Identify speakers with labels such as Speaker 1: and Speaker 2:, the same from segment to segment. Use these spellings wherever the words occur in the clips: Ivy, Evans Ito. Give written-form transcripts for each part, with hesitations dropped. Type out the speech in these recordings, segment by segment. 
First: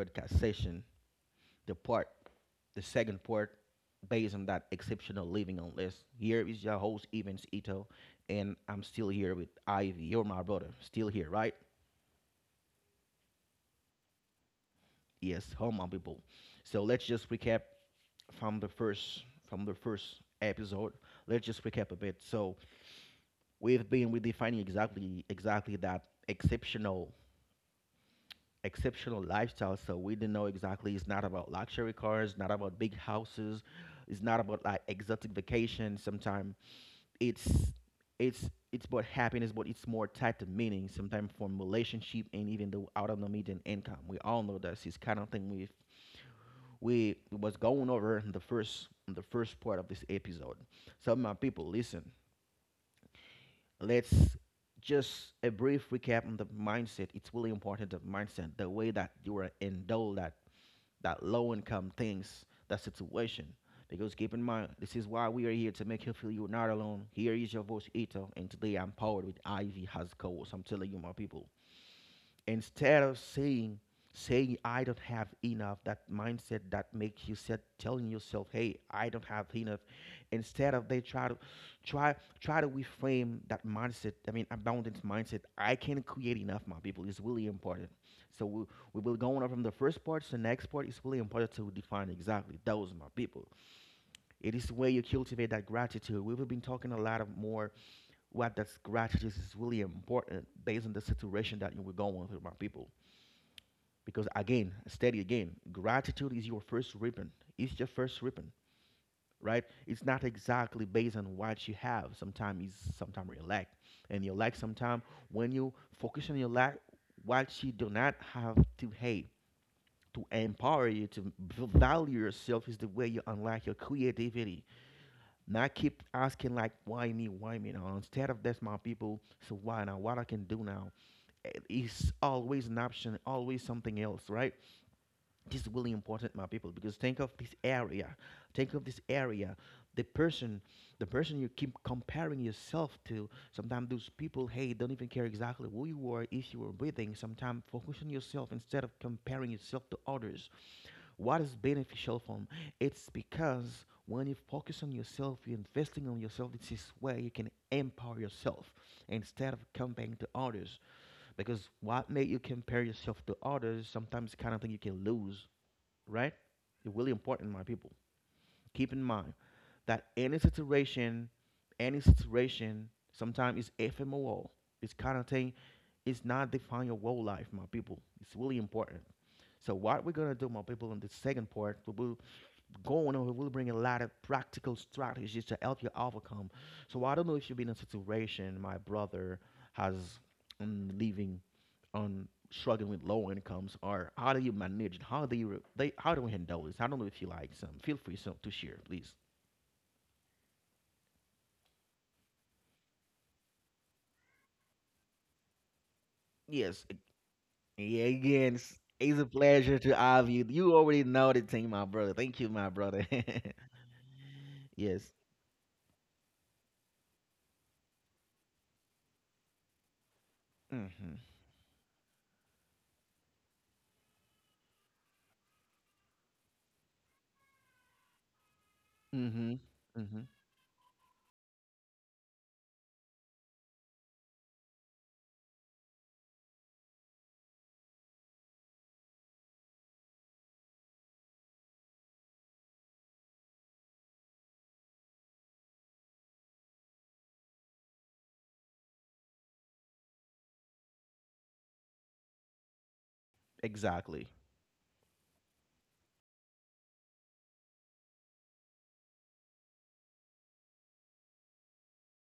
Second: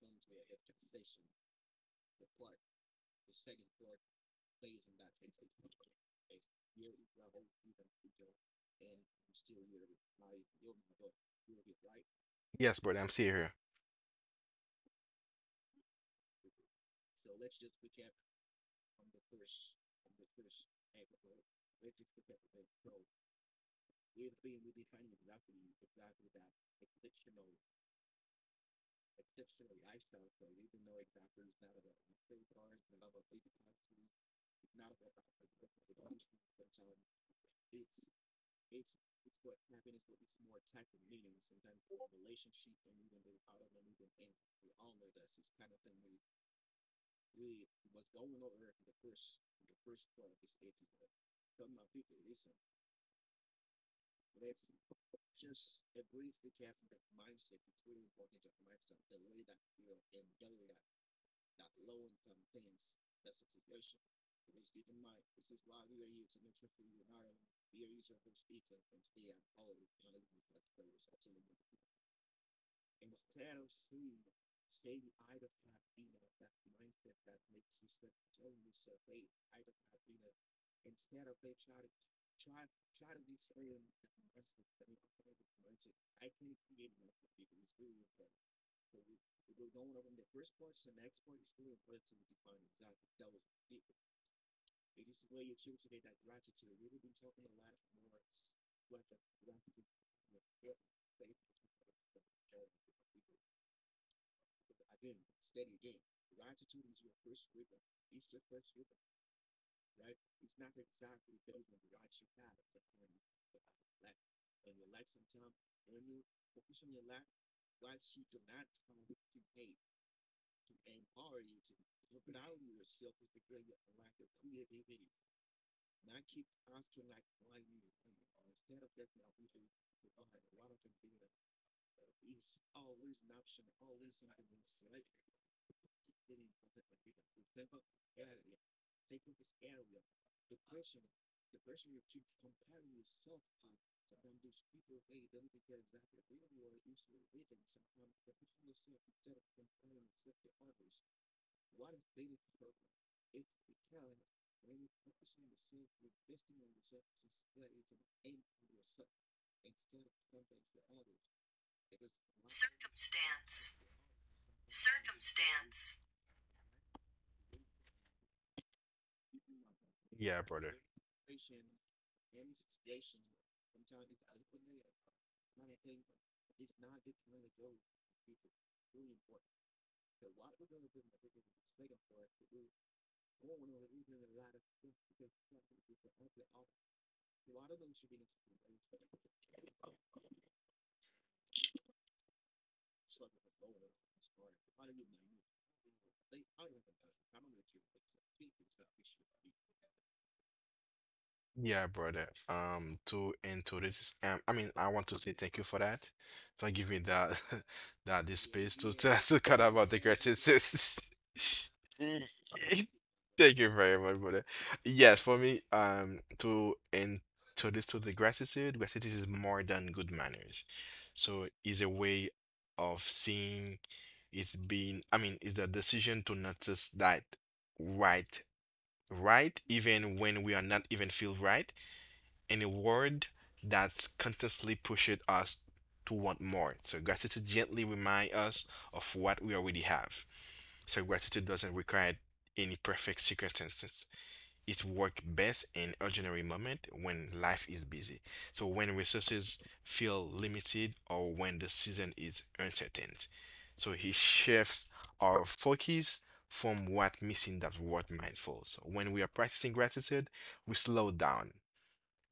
Speaker 1: podcast session, the part, the second part, based on that exceptional living on list. Here is your host, Evans Ito, and I'm still here with Ivy. You're my brother. Still here, right?
Speaker 2: Yes, brother, I'm still here.
Speaker 1: Yes, how my people. So let's just recap from the first from the first episode. Let's just recap a bit. So we've been redefining exactly that exceptional lifestyle. So we didn't know exactly. It's not about luxury cars, not about big houses, it's not about like exotic vacation. Sometimes it's it's about happiness, but it's more tied to meaning. Sometimes from relationship and even the autonomy than income. We all know that this kind of thing we was going over in the first part of this episode. So my people, listen. Let's just a brief recap on the mindset. It's really important the mindset, the way that you are indulged that low income things, that situation. Because keep in mind, this is why we are here to make you feel you're not alone. Here is your voice, Ito, and today I'm powered with Ivy has co-host. I'm telling you, my people, instead of saying, I don't have enough, that mindset that makes you set telling yourself, hey, I don't have enough. Instead of they try to try try to reframe that mindset, I mean abundance mindset, I can create enough, my people. It's really important. So we will go on from the first part to the next part. It's really important to define exactly those, my people. It is where you cultivate that gratitude. We've been talking a lot of more what that gratitude is really important based on the situation that you were going through, my people. Because again, steady again, gratitude is your first ribbon. It's your first ribbon, right? It's not exactly based on what you have. Sometimes it's sometimes you lack. And you lack sometimes when you focus on your lack, what you do not have to hate, to empower you, to value yourself is the way you unlock your creativity. Not keep asking like why me now. Instead of that's my people, so why now? What I can do now? It's always an option, always something else, right? This is really important, my people. Because think of this area think of this area the person you keep comparing yourself to, sometimes those people, hey, don't even care exactly who you are. If you are breathing, sometimes focus on yourself instead of comparing yourself to others. What is beneficial from it's because when you focus on yourself, you're investing on yourself. This is where you can empower yourself instead of comparing to others. Because what make you compare yourself to others sometimes kind of thing you can lose, right? It's really important, my people. Keep in mind that
Speaker 2: Yeah, brother.
Speaker 1: any situation, sometimes it's ephemeral. This kind of thing is not define your whole life, my people. It's really important. So what we're gonna do, my people, in the second part, we will going on, it will bring a lot of practical strategies to help you overcome. So I don't know if you've been in a situation. My brother has living on struggling with low incomes, or how do you manage it? How do you they? How do we handle this? I don't know if you like some. Feel free some to share, please.
Speaker 2: Yeah, brother. To into this, I mean, I want to say thank you for that, for
Speaker 1: Yes,
Speaker 2: giving me that
Speaker 1: yeah,
Speaker 2: that this
Speaker 1: again,
Speaker 2: space to
Speaker 1: it's a
Speaker 2: to cut
Speaker 1: pleasure
Speaker 2: about
Speaker 1: to
Speaker 2: the
Speaker 1: have you. You
Speaker 2: criticism.
Speaker 1: already know the thing, my brother. Thank you, my brother.
Speaker 2: Thank you very much, brother.
Speaker 1: Yes.
Speaker 2: Yes, for me, to into this to the gratitude, gratitude is more than good manners.
Speaker 1: Mm-hmm.
Speaker 2: So it's a way of seeing. It's being, I mean, it's the decision to notice that right
Speaker 1: Mm-hmm.
Speaker 2: right even
Speaker 1: Mm-hmm.
Speaker 2: when we are not even feel right, and a world that's constantly pushes us to want more, so gratitude gently remind us of what we already have. So gratitude doesn't require any perfect circumstances. It works best in ordinary moment when life is busy. So when resources feel limited or when the season is uncertain. So he
Speaker 1: Exactly.
Speaker 2: shifts our focus from what missing that what mindful. So when we are practicing gratitude, we slow down,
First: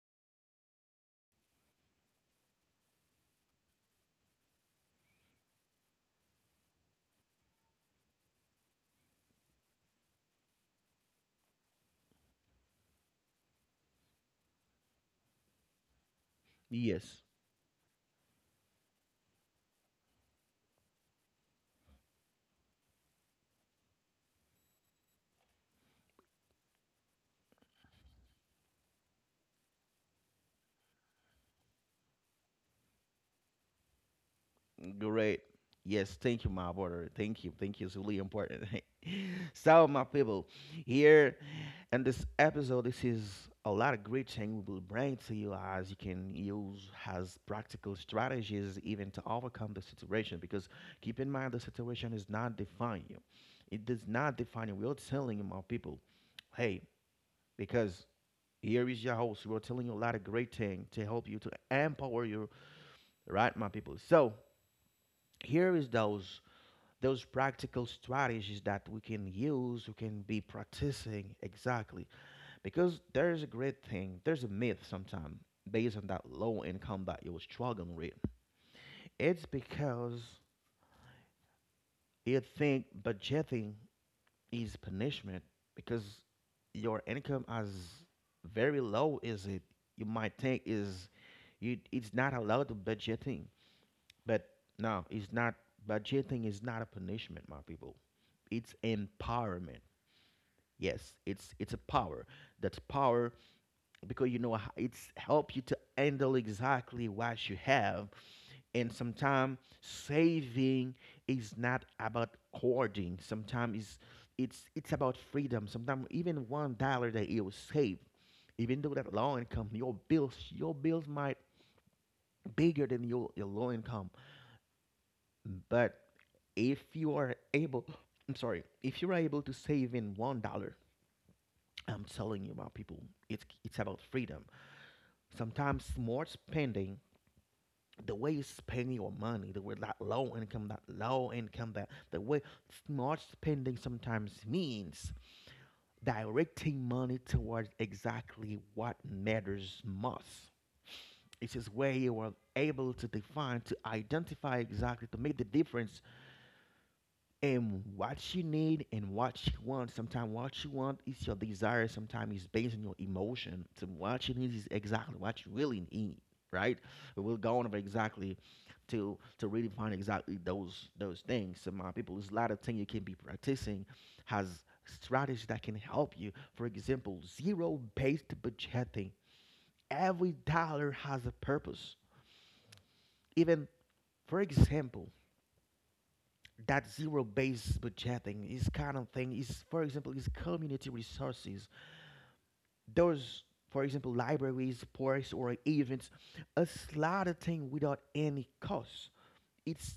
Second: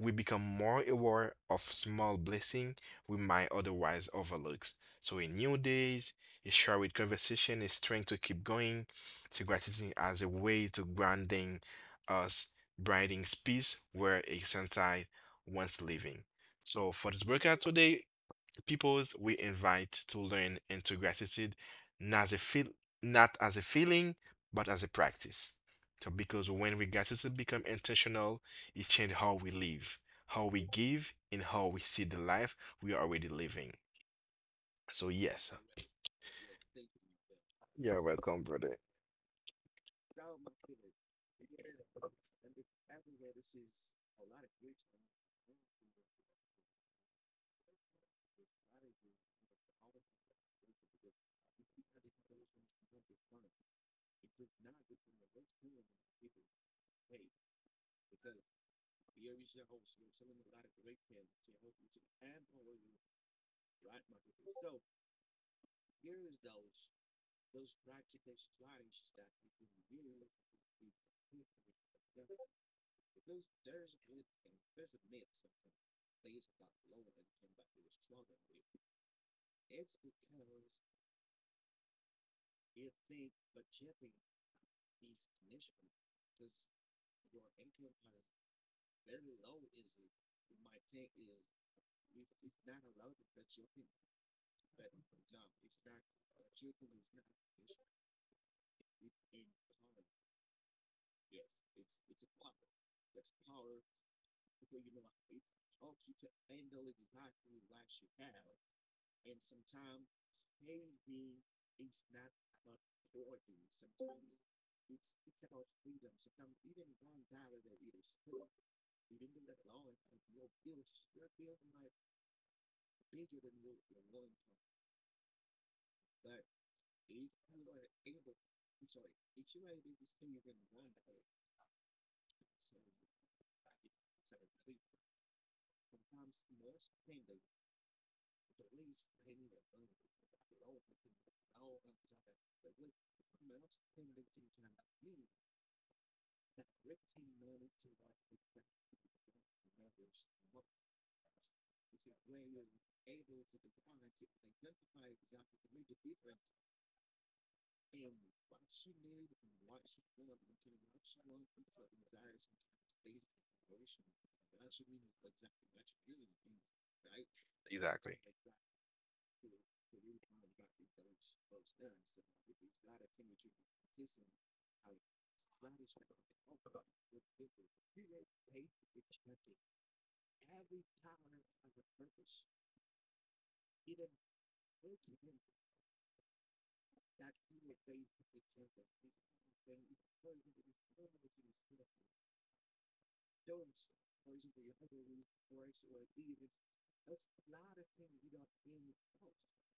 Speaker 2: we become more aware of small blessings we might otherwise overlook. So a new day, a shared conversation, a strength to keep going, to gratitude as a way to grounding us, brightening space where a sensei once living. So for
Speaker 1: Yes.
Speaker 2: this workout today, peoples we invite to learn into gratitude not as a feel, not as a feeling, but as a practice. So because when we gratitude become intentional, it changes how we live, how we give, and how we see the life we are already living. So
Speaker 1: Great.
Speaker 2: yes,
Speaker 1: Yes, thank you, my brother. Thank you. Thank you. It's
Speaker 2: you're
Speaker 1: really
Speaker 2: welcome,
Speaker 1: important.
Speaker 2: brother.
Speaker 1: So, my people, here in this episode, this is a lot of great thing we will bring to you as you can use as practical strategies even to overcome the situation. Because keep in mind, the situation is not define you. It does not define you. We're telling you, my people, hey, because here is your host. We're telling you a lot of great thing to help you to empower you, right, my people. So here is those practical strategies that we can use, we can be practicing exactly. Because there's a great thing, there's a myth sometimes based on that low income that you were struggling with. It's because you think budgeting is punishment because your income as very low is it you might think is you it's not allowed to budgeting. But no, it's not, budgeting is not a punishment, my people. It's empowerment. Yes, it's a power. That's power because you know it's help you to handle exactly what you have. And sometimes saving is not about hoarding. Sometimes it's about freedom. Sometimes even $1 that you save, even though that low income, your bills might bigger than your low income. But if you are able, I'm sorry, if you are able to save in $1, I'm telling you about people. It's about freedom. Sometimes smart spending, the way you spend your money, the way that low income, that low income, that the way smart spending sometimes means directing money towards exactly what matters most. It is where you are able to define, to identify exactly, to make the difference and what she need and what she wants. Sometimes what she want is your desire. Sometimes it's based on your emotion. So what she needs is exactly what you really need, right? We will go on about
Speaker 2: Exactly.
Speaker 1: exactly to really find exactly those things. So my people, there's a lot of things you can be practicing has strategies that can help you. For example, zero-based budgeting. Every dollar has a purpose. Even for example, that zero-based budgeting is kind of thing is, for example, is community resources. Those, for example, libraries, parks, or events, a lot of thing without any cost. It's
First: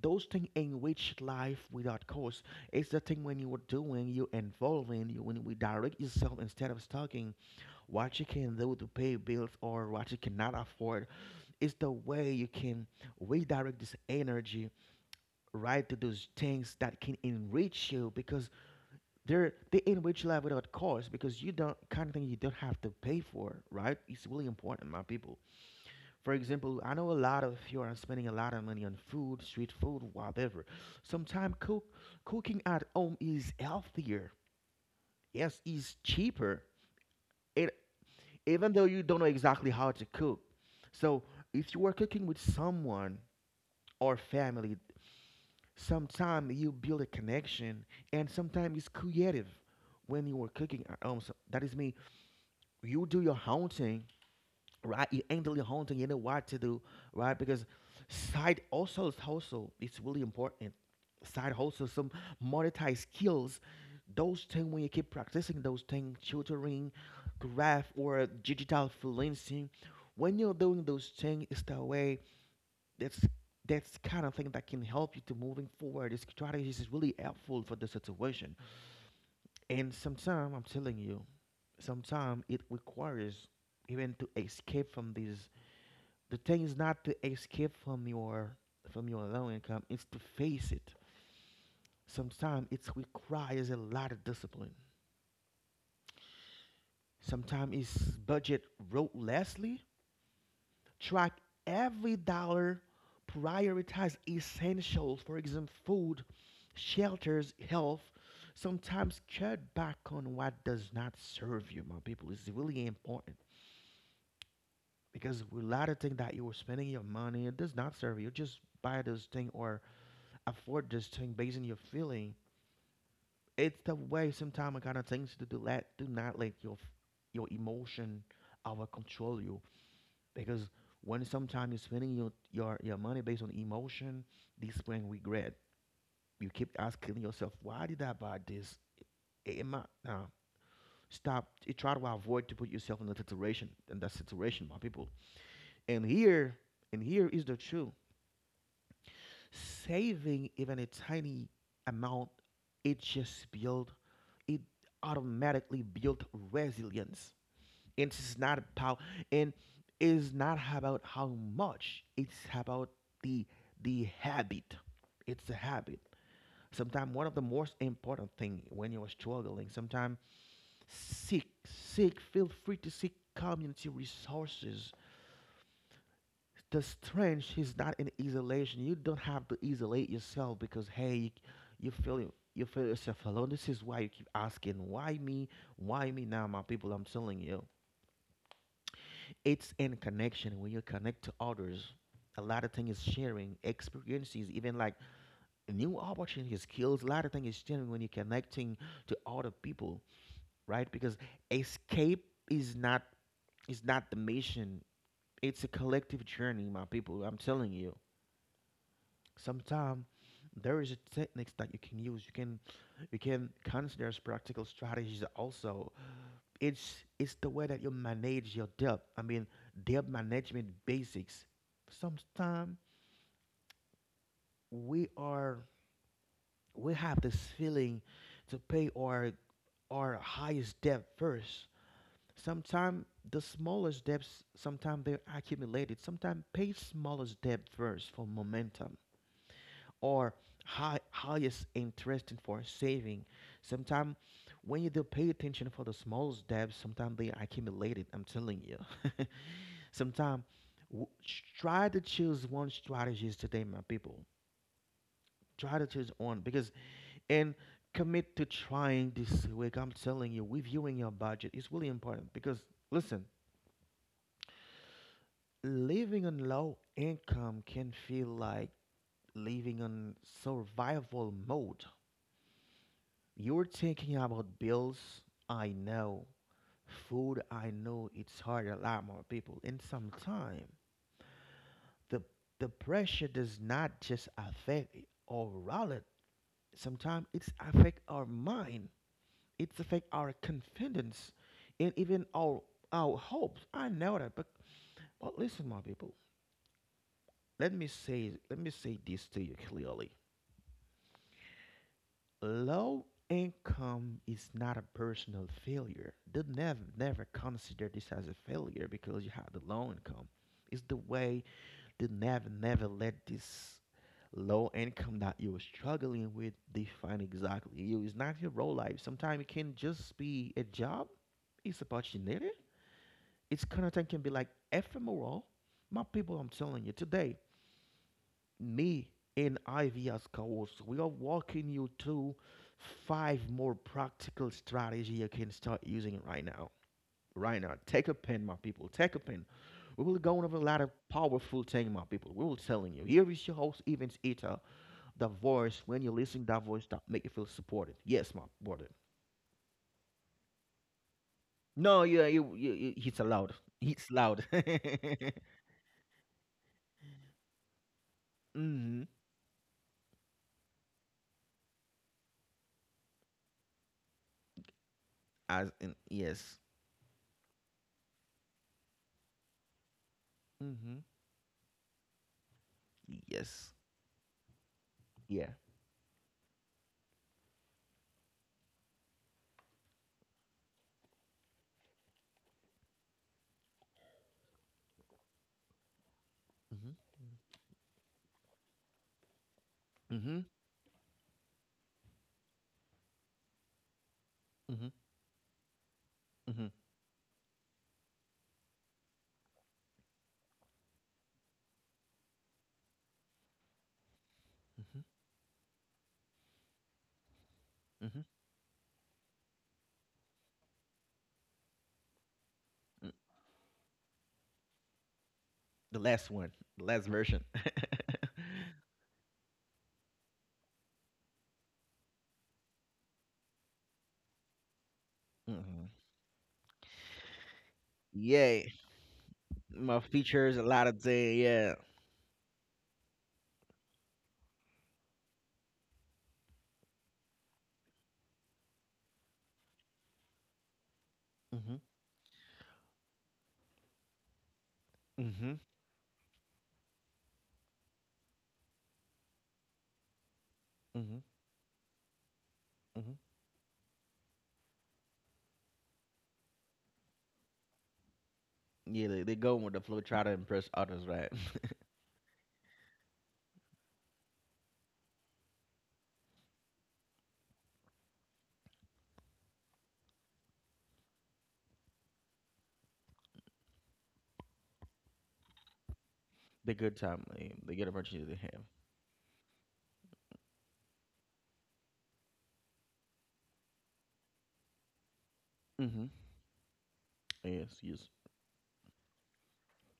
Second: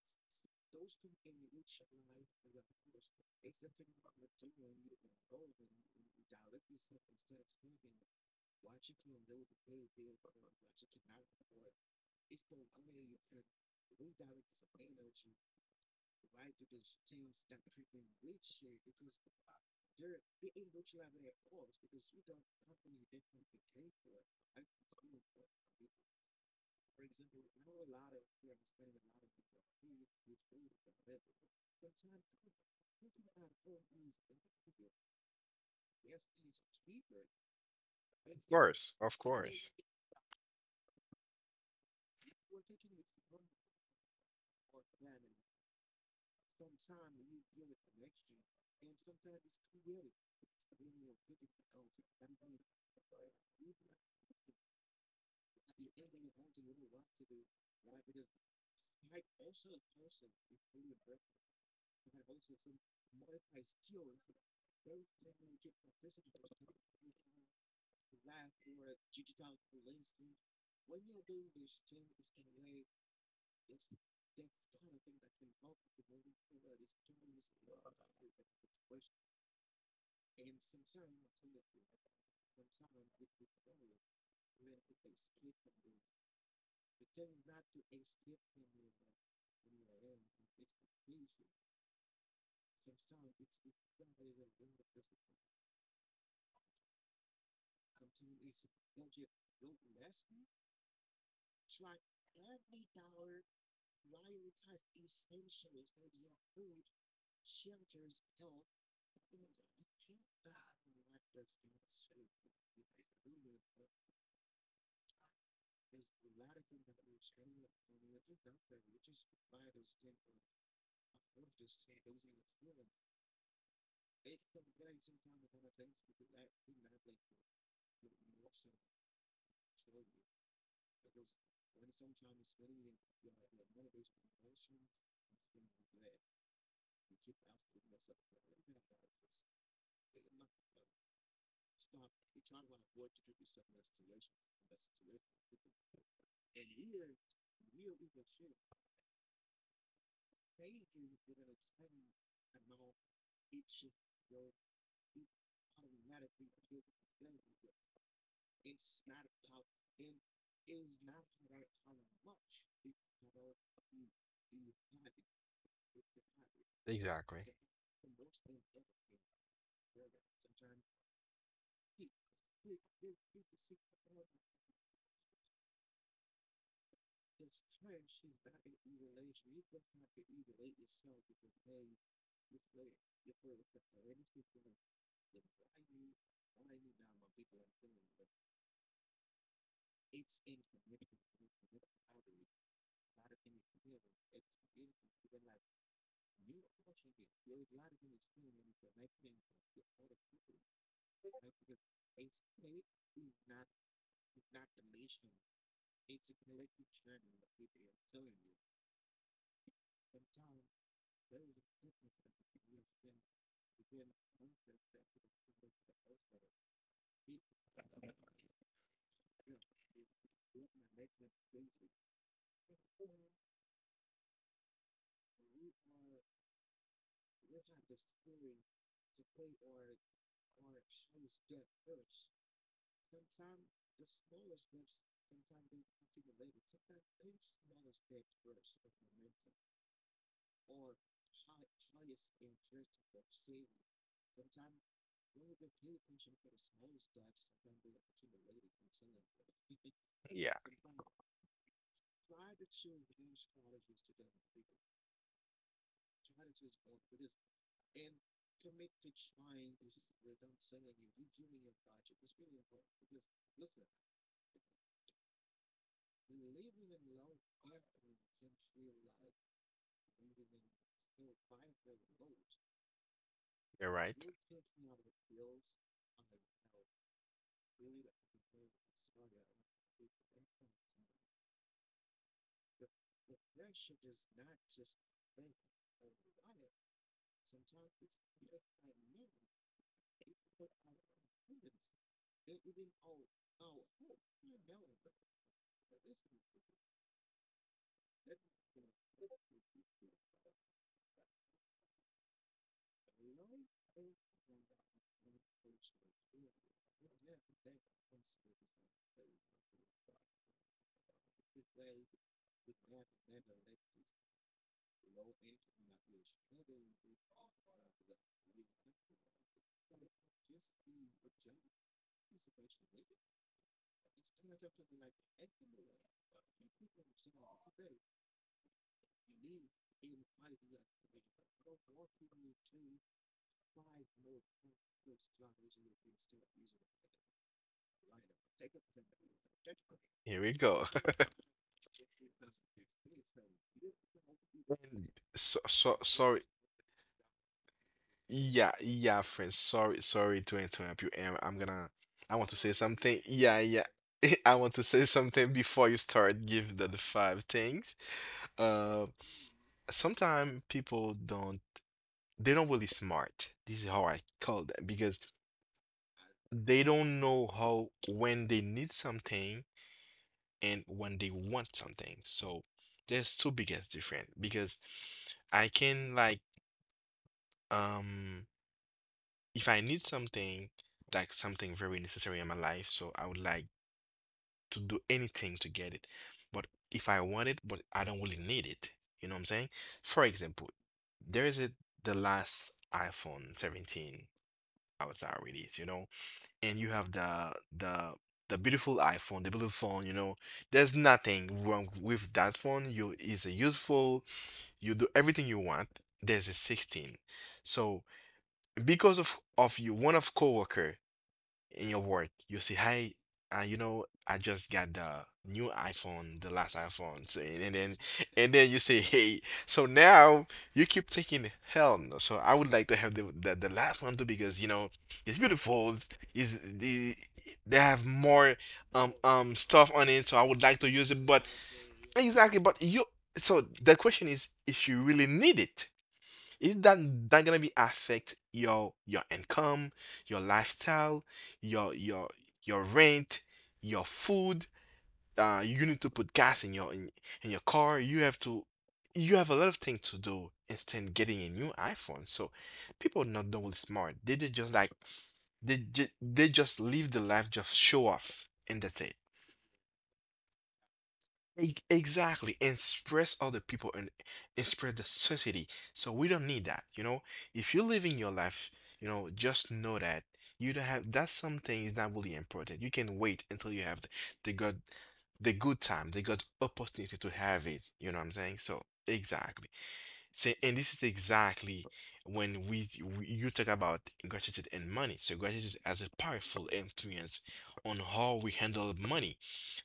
Speaker 1: those things enrich life without cost. It's the thing when you are doing, you involving, you when we direct yourself instead of talking what you can do to pay bills or what you cannot afford. It's the way you can redirect this energy right to those things that can enrich you because they enrich life without cost because you don't kind of thing you don't have to pay for, right? It's really important, my people. For example, I know a lot of you are spending a lot of money on food, street food, whatever. Sometimes cooking at home is healthier, yes, it's cheaper. It
Speaker 2: Of
Speaker 1: even though
Speaker 2: course,
Speaker 1: you don't
Speaker 2: of
Speaker 1: know exactly
Speaker 2: course.
Speaker 1: how to cook. So if you are cooking with someone or family, sometimes you build a connection, and sometimes it's creative. When you were cooking, so that is me. You do your own, right? You handle your own. You know what to do, right? Because side also is hustle. It's really important. Side hustle, some monetized skills. Those things when you keep practicing those things, tutoring, graph or digital freelancing. When you're doing those things, it's the way that's that's kind of thing that can help you to moving forward. This strategy is really helpful for the situation. And sometimes I'm telling you, sometimes it requires even to escape from these. The thing is not to escape from your low income. It's to face it. Sometimes it requires a lot of discipline. Sometimes it's budget ruthlessly. Track every dollar, prioritize essentials, for example, food, shelters, health. Sometimes cut back on what does not serve you, my people. It's really important because a lot of things that you were spending your money, it does not serve you. Just buy this thing or afford this thing based on your feeling. It's the way sometimes I kind of things to do. Let do not let your emotion over control you. Because when sometimes you're spending your money based on emotion, this brings regret. You keep asking yourself, why did I buy this? It, am I, nah, stop. You try to avoid to put yourself in that situation, my people. And here, and here is the truth. Saving even a tiny amount, it just build, it automatically build resilience. It's not about. And is not about how much. It's about the the habit. It's a habit. Sometimes one of the
Speaker 2: Exactly.
Speaker 1: most important thing, when you're struggling sometimes, seek seek feel free to seek community resources. The strength is not in isolation. You don't have to isolate yourself, because hey, you feel you feel yourself alone. This is why you keep asking, why me, why me. Now, my people, I'm telling you, it's in connection. When you connect to others, a lot of things is sharing experiences, even like new opportunities, skills. A lot of things is sharing when you're connecting to other people, right? Because escape is not is not the mission. It's a collective journey, my people. I'm telling you, sometimes there is a techniques that you can use. You can consider as practical strategies also. It's the way that you manage your debt. I mean, debt management basics. Sometimes we are we have this feeling to pay our highest debt first. Sometimes the smallest debts, sometimes they're accumulated. Sometimes pay smallest debt first for momentum, or highest interest and for saving. Sometimes when you do pay attention for the smallest debts, sometimes they are accumulated. I'm telling you. Sometimes w- try to choose one strategies today, my people. Try to choose one, because and commit to trying this week. I'm telling you, reviewing your budget is really important. Because listen, living on low income can feel like living on survival mode. You're thinking
Speaker 2: You're right.
Speaker 1: about bills, I know. Food, I know it's hard, a lot more people. And sometimes the the pressure does not just affect our wallet, sometimes it's affect our mind, it's affect our confidence, and even our hopes. I know that, but listen, my people. Let me say this to you clearly. Low income is not a personal failure. They never, never consider this as a failure because you have the low income. It's the way they never, never let this low income that you're struggling with define exactly you. It's not your role life. Sometimes it can just be a job. It's opportunity. It's kind of thing can be like ephemeral. My people, I'm telling you today, me and Ivy as co-hosts, we are walking you through five more practical strategy you can start using right now. Right now, take a pen, my people. Take a pen. We will go over a lot
Speaker 2: Here
Speaker 1: of
Speaker 2: we go.
Speaker 1: powerful thing, my people. We will telling you. Here is your host, Evans Eater, the voice. When you're listening, that voice
Speaker 2: Sorry.
Speaker 1: that make you feel supported. Yes, my brother.
Speaker 2: Yeah, yeah, friend. Sorry, sorry to interrupt you, and
Speaker 1: No.
Speaker 2: I'm
Speaker 1: Yeah,
Speaker 2: gonna I
Speaker 1: you
Speaker 2: want to say
Speaker 1: it's loud.
Speaker 2: something. Yeah,
Speaker 1: It's
Speaker 2: yeah.
Speaker 1: loud.
Speaker 2: I want
Speaker 1: Mm-hmm.
Speaker 2: to say something before you start giving the five things. Uh, sometimes people don't, they don't really smart. This is how I call them
Speaker 1: As
Speaker 2: because
Speaker 1: in, yes.
Speaker 2: they don't know how when they need something
Speaker 1: Mm-hmm.
Speaker 2: and when they want something. So
Speaker 1: Yes.
Speaker 2: there's two biggest difference because
Speaker 1: Yeah.
Speaker 2: I can like um if I need something, like something very necessary in my life, so I would like to do anything to get it. But
Speaker 1: Mm-hmm.
Speaker 2: if I want it, but I don't really need it, you know what I'm saying?
Speaker 1: Mm-hmm.
Speaker 2: For example, there is a, the last iPhone 17
Speaker 1: Mm-hmm.
Speaker 2: outside release, you know,
Speaker 1: Mm-hmm.
Speaker 2: and you have the the beautiful iPhone, the beautiful phone, you know. There's nothing wrong with that phone. You is useful.
Speaker 1: Mm-hmm.
Speaker 2: You do everything you want. There's a 16. So
Speaker 1: Mm-hmm.
Speaker 2: because of you, one of coworker in your work, you say,
Speaker 1: Mm.
Speaker 2: "Hi, you know, I just got the new
Speaker 1: the last one
Speaker 2: iPhone, the
Speaker 1: the
Speaker 2: last
Speaker 1: last
Speaker 2: iPhone."
Speaker 1: version.
Speaker 2: So, and then and then you say, "Hey," so now you keep thinking, "Hell no!" So I would like to have the last one too because you know it's
Speaker 1: Mm-hmm.
Speaker 2: beautiful. It's the they have
Speaker 1: Yeah.
Speaker 2: more
Speaker 1: My
Speaker 2: stuff on it, so I
Speaker 1: features, a
Speaker 2: would
Speaker 1: lot
Speaker 2: like to
Speaker 1: of
Speaker 2: use it,
Speaker 1: day.
Speaker 2: but.
Speaker 1: Yeah.
Speaker 2: Exactly, but you. So the question is, if you really need it, is that that gonna be affect your income, your lifestyle,
Speaker 1: Mm-hmm.
Speaker 2: your your rent, your food,
Speaker 1: Mm-hmm.
Speaker 2: uh, you need to put gas in in your car. You have to you have a lot of things to do instead
Speaker 1: Mm-hmm.
Speaker 2: of getting a new iPhone. So
Speaker 1: Mm-hmm.
Speaker 2: people not double smart, they did just like they, they just live the life just show off and
Speaker 1: Yeah,
Speaker 2: that's
Speaker 1: they,
Speaker 2: it.
Speaker 1: they go with the flow, try to impress others, right?
Speaker 2: Exactly, and spread other people, and spread the society. So we don't need that, you know. If you're living your life, you know, just know that you don't have. That's something is not really important. You can wait until you have the good, the good time, the good
Speaker 1: The good time,
Speaker 2: opportunity to
Speaker 1: the
Speaker 2: have
Speaker 1: good
Speaker 2: it. You
Speaker 1: opportunity
Speaker 2: know
Speaker 1: to
Speaker 2: what I'm
Speaker 1: have.
Speaker 2: saying? So exactly. So, and this is exactly when we you talk about gratitude and money. So gratitude
Speaker 1: Mm-hmm.
Speaker 2: has a powerful influence
Speaker 1: Yes, yes,
Speaker 2: on how we handle money.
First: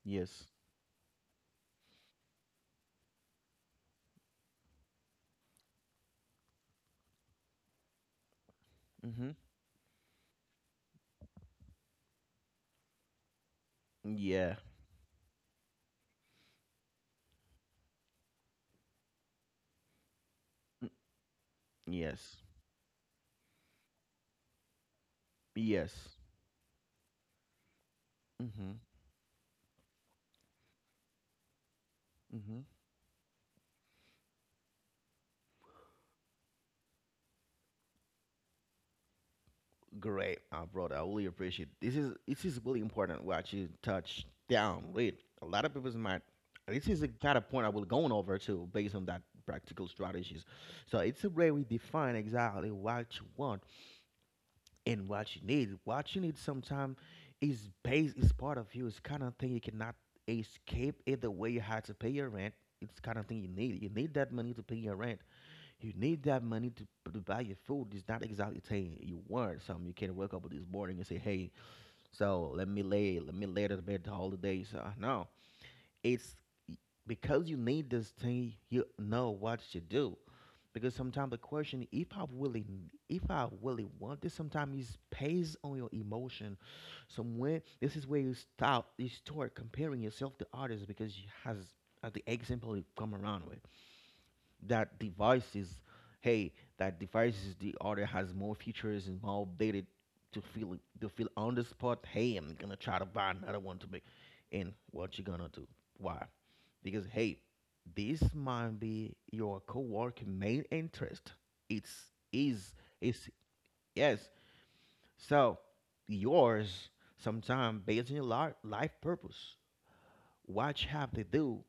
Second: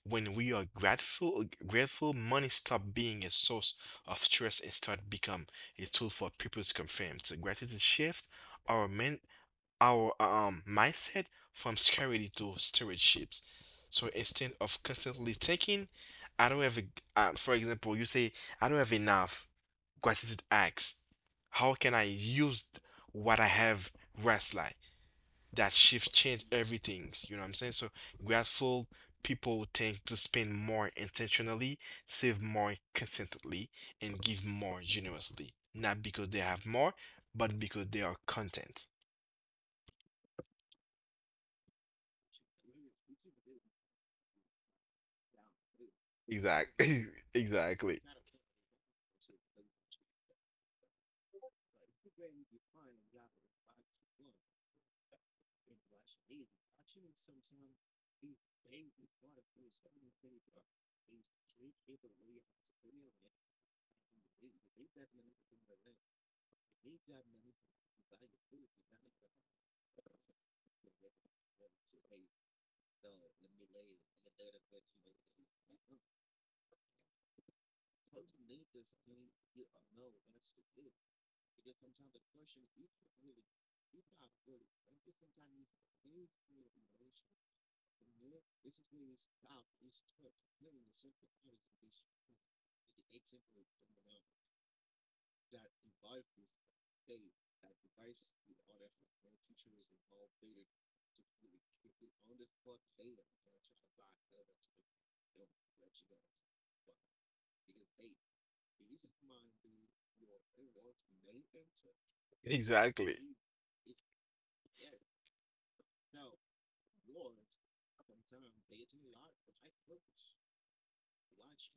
Speaker 2: When
Speaker 1: yes.
Speaker 2: we are grateful, money stop being a source of stress and start become a tool for people's comfort. So gratitude shift our men
Speaker 1: Mm-hmm.
Speaker 2: our mindset from scarcity to stewardships. So instead
Speaker 1: Yeah.
Speaker 2: of constantly thinking, I don't have a, for example, you say, I don't have enough. Gratitude
Speaker 1: Mm.
Speaker 2: acts. How can I
Speaker 1: Yes.
Speaker 2: use what I have wisely? That shift
Speaker 1: Yes.
Speaker 2: change everything. You know what I'm saying? So
Speaker 1: Mm-hmm.
Speaker 2: grateful people tend to spend more intentionally, save
Speaker 1: Mm-hmm.
Speaker 2: more consistently, and give more generously. Not because they have more, but because they are content.
Speaker 1: Great, brother. I really appreciate this. Is this is really important what you touch down with. A lot of people's might. This is
Speaker 2: Exactly.
Speaker 1: the kind of point I will
Speaker 2: Exactly.
Speaker 1: going over to, based on that practical strategies. So it's a way we define exactly what you want and what you need. What you need sometimes is base, is part of you. It's kind of thing you cannot escape it. The way you had to pay your rent, it's kind of thing you need. You need that money to pay your rent. You need that money to buy your food. It's not exactly saying you want. Something you can't wake up this morning and say, "Hey, so let me lay to bed all the day." So no, it's because you need this thing. You know what you do. Because sometimes the question, if I really want this, sometimes is based on your emotion. Somewhere, this is where you stop, you start comparing yourself to others because you has, as the example you come around with, that device is, hey, that device is the other has more features and more updated. To feel to feel on the spot, hey, I'm gonna try to buy another one to make. And what you gonna do? Why? Because hey, this might be your co-worker main interest. It's, is,
Speaker 2: Exactly.
Speaker 1: it's, yes, so yours, sometime based on your life purpose, what you have to do.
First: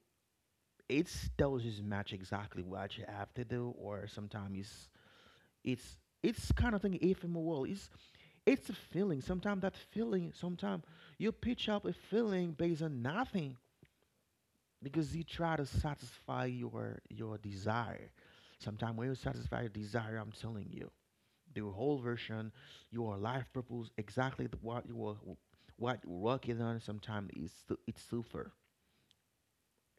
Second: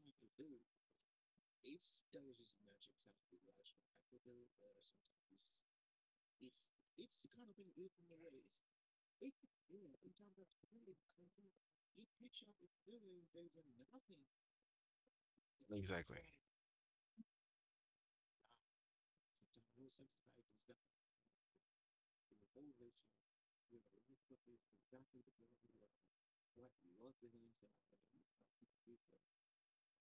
Speaker 1: It's does just match exactly what you have to do. Or sometimes it's it's kind of thing ephemeral. World. It's a feeling. Sometimes that feeling, sometimes you pitch up a feeling based on nothing because you try to
Speaker 2: Exactly.
Speaker 1: satisfy your desire. Sometimes when you satisfy your desire, I'm telling you, the whole version, your life purpose, exactly the, what you were, what you're working on. Sometimes it's super.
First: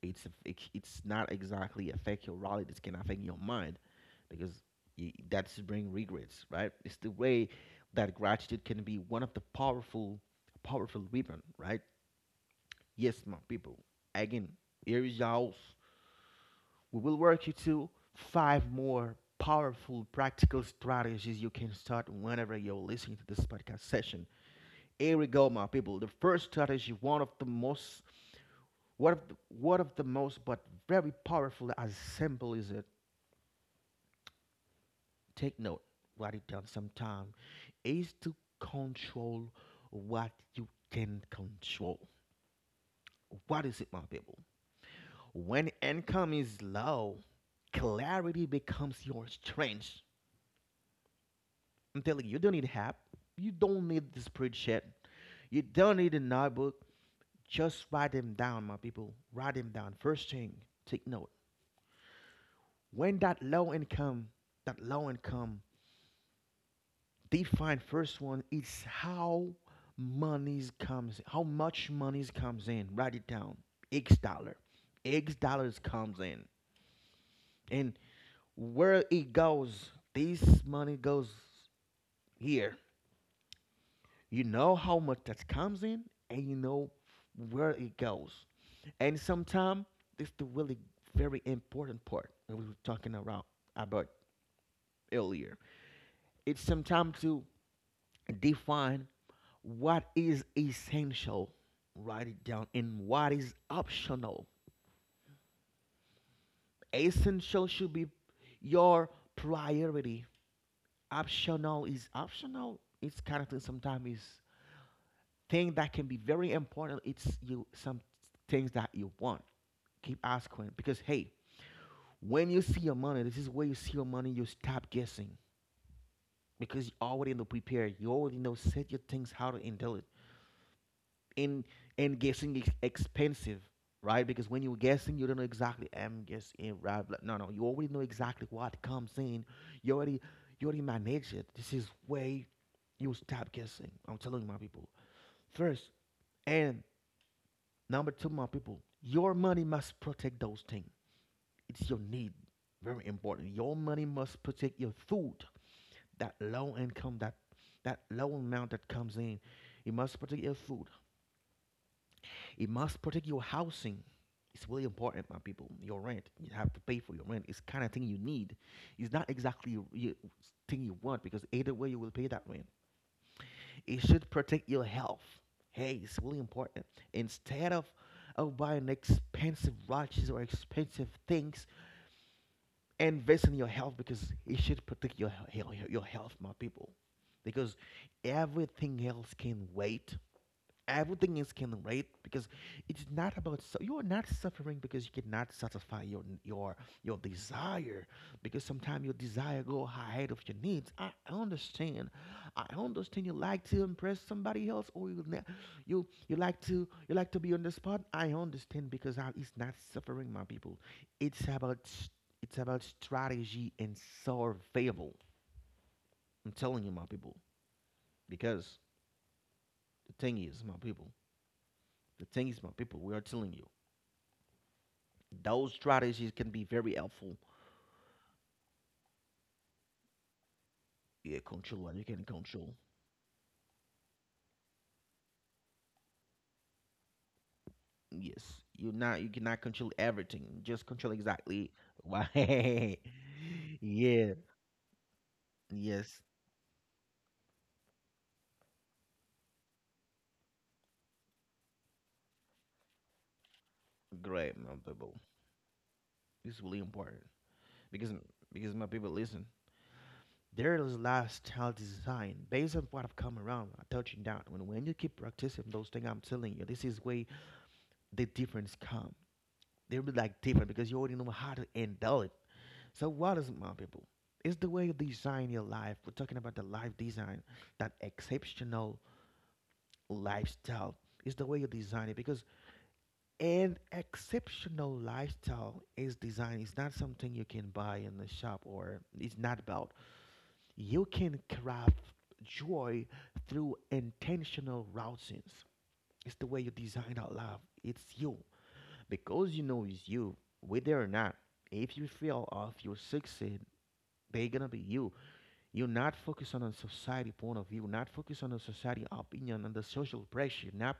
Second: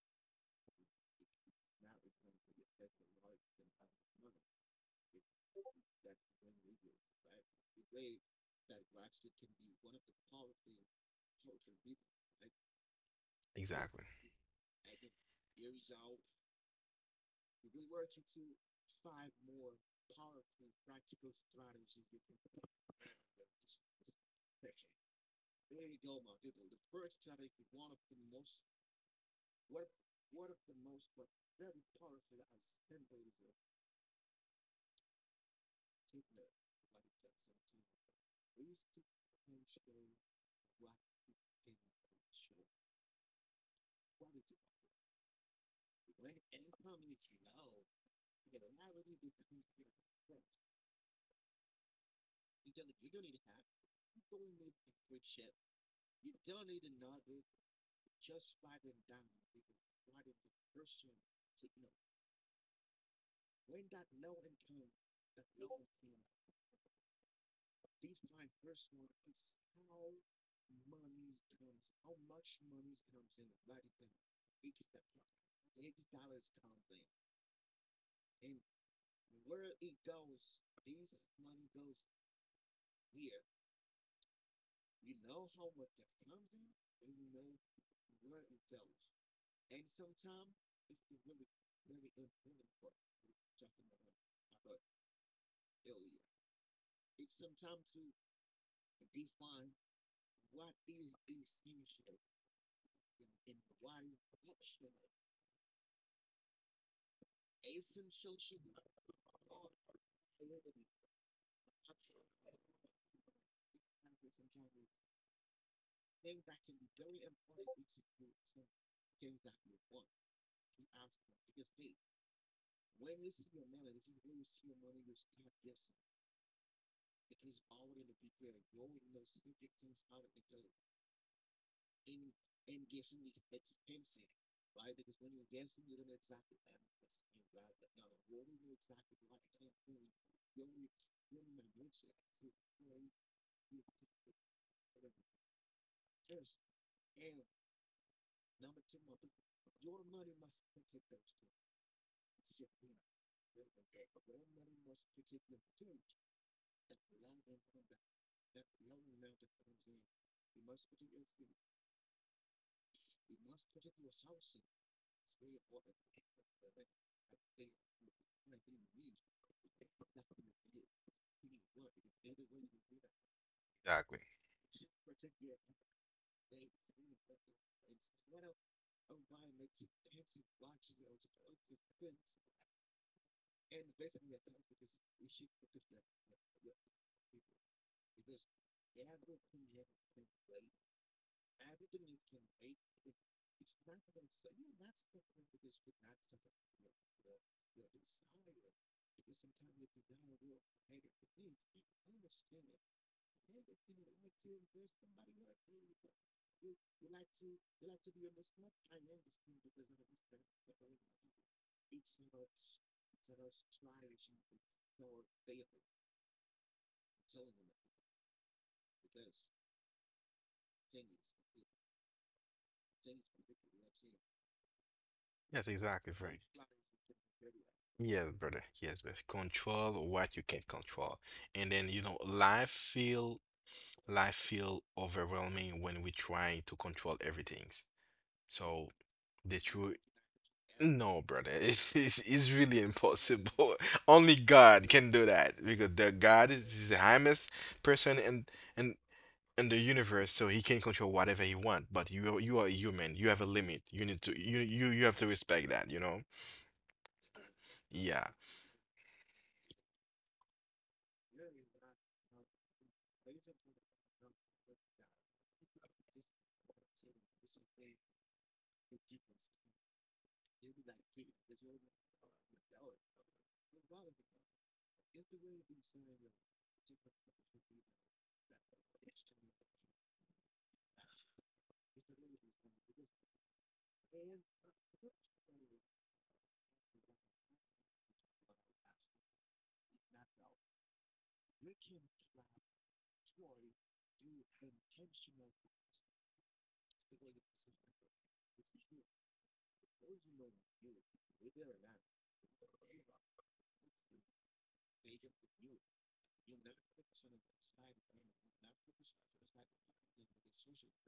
Speaker 1: It's not exactly affect your reality. It can affect your mind because that's bring regrets, right? It's the way that gratitude can be one of the powerful, powerful weapon, right? Yes, my people.
Speaker 2: Exactly.
Speaker 1: Again, here is yours. We will work you through five more powerful practical strategies you can start whenever you're listening to this podcast session. Here we go, my people. The first strategy, What of the, one of the most, but very powerful, as simple is it? Take note, write it down sometime, is to control what you can control. What is it, my people? When income is low, clarity becomes your strength. I'm telling you, you don't need app, you don't need the spreadsheet, you don't need a notebook. Just write them down, my people. Write them down. First thing, take note. When that low income define first one is how monies comes how much monies comes in, write it down. x dollar X dollars comes in. And where it goes, this money goes here. You know how much that comes in, and you know where it goes. And sometimes it's the really very important part that we were talking around about earlier. It's sometimes to define what is essential, write it down, and what is optional. Essential should be your priority. Optional is optional. It's kind of thing, sometimes is thing that can be very important. It's you, some things that you want, keep asking. Because hey, when you see your money, this is where you see your money, you stop guessing. Because you already know prepared, you already know set your things how to handle it. And guessing is expensive, right? Because when you're guessing, you don't know exactly. I'm guessing, right? Blah- No, no, you already know exactly what comes in. You already you already manage it. This is way you stop guessing. I'm telling you, my people. First, and number two, my people, your money must protect those things. It's your need. Very important. Your money must protect your food. That low income, that low amount that comes in, it must protect your food. It must protect your housing. It's really important, my people. Your rent, you have to pay for your rent. It's kind of thing you need. It's not exactly thing you want because either way you will pay that rent. It should protect your health. Hey, it's really important. Instead of buying expensive watches or expensive things, invest in your health because it should protect your your health, my people. Because everything else can wait, everything is can rate. Because it's not about, so you are not suffering because you cannot satisfy your desire. Because sometimes your desire go ahead of your needs. I understand. I understand you like to impress somebody else, or you you like to be on the spot. I understand. It's not suffering, my people. it's about s- it's about strategy and survival. I'm telling you, my people. Because the thing is my people the thing is, my people, we are telling you,
Speaker 2: Yes,
Speaker 1: those
Speaker 2: exactly, Frank.
Speaker 1: strategies can be very helpful.
Speaker 2: Yes, brother. Yes, but control what you can control.
Speaker 1: Yeah,
Speaker 2: And then,
Speaker 1: control
Speaker 2: you
Speaker 1: what
Speaker 2: know,
Speaker 1: you can control.
Speaker 2: life feel overwhelming when we trying to control everything.
Speaker 1: Yes,
Speaker 2: So
Speaker 1: you not, you
Speaker 2: the
Speaker 1: cannot
Speaker 2: truth
Speaker 1: control everything. Just
Speaker 2: no,
Speaker 1: control
Speaker 2: brother,
Speaker 1: exactly
Speaker 2: it's really
Speaker 1: why.
Speaker 2: impossible. Only
Speaker 1: Yeah.
Speaker 2: God can do that because the
Speaker 1: Yes.
Speaker 2: God is the highest person and in the universe, so he can control whatever he want. But you are a human. You have a limit. You need to
Speaker 1: Great, my
Speaker 2: you have to
Speaker 1: people.
Speaker 2: respect that. You know?
Speaker 1: It's really important because,
Speaker 2: Yeah,
Speaker 1: my people, listen. There is lifestyle design based on what I've come around. I touching down, when you keep practicing those things. I'm telling you, this is way the difference come. They'll be like different because you already know how to handle it. So what is it, my people? It's the way you design your life. We're talking about the life design, that exceptional lifestyle. It's the way you design it because an exceptional lifestyle is designed. It's not something you can buy in the shop or it's not about. You can craft joy through intentional routines. It's the way you design our life. It's you. Because you know it's you, whether or not, if you fail or if you succeed, they're gonna be you. You're not focused on a society point of view, not focused on a society opinion and the social pressure. Not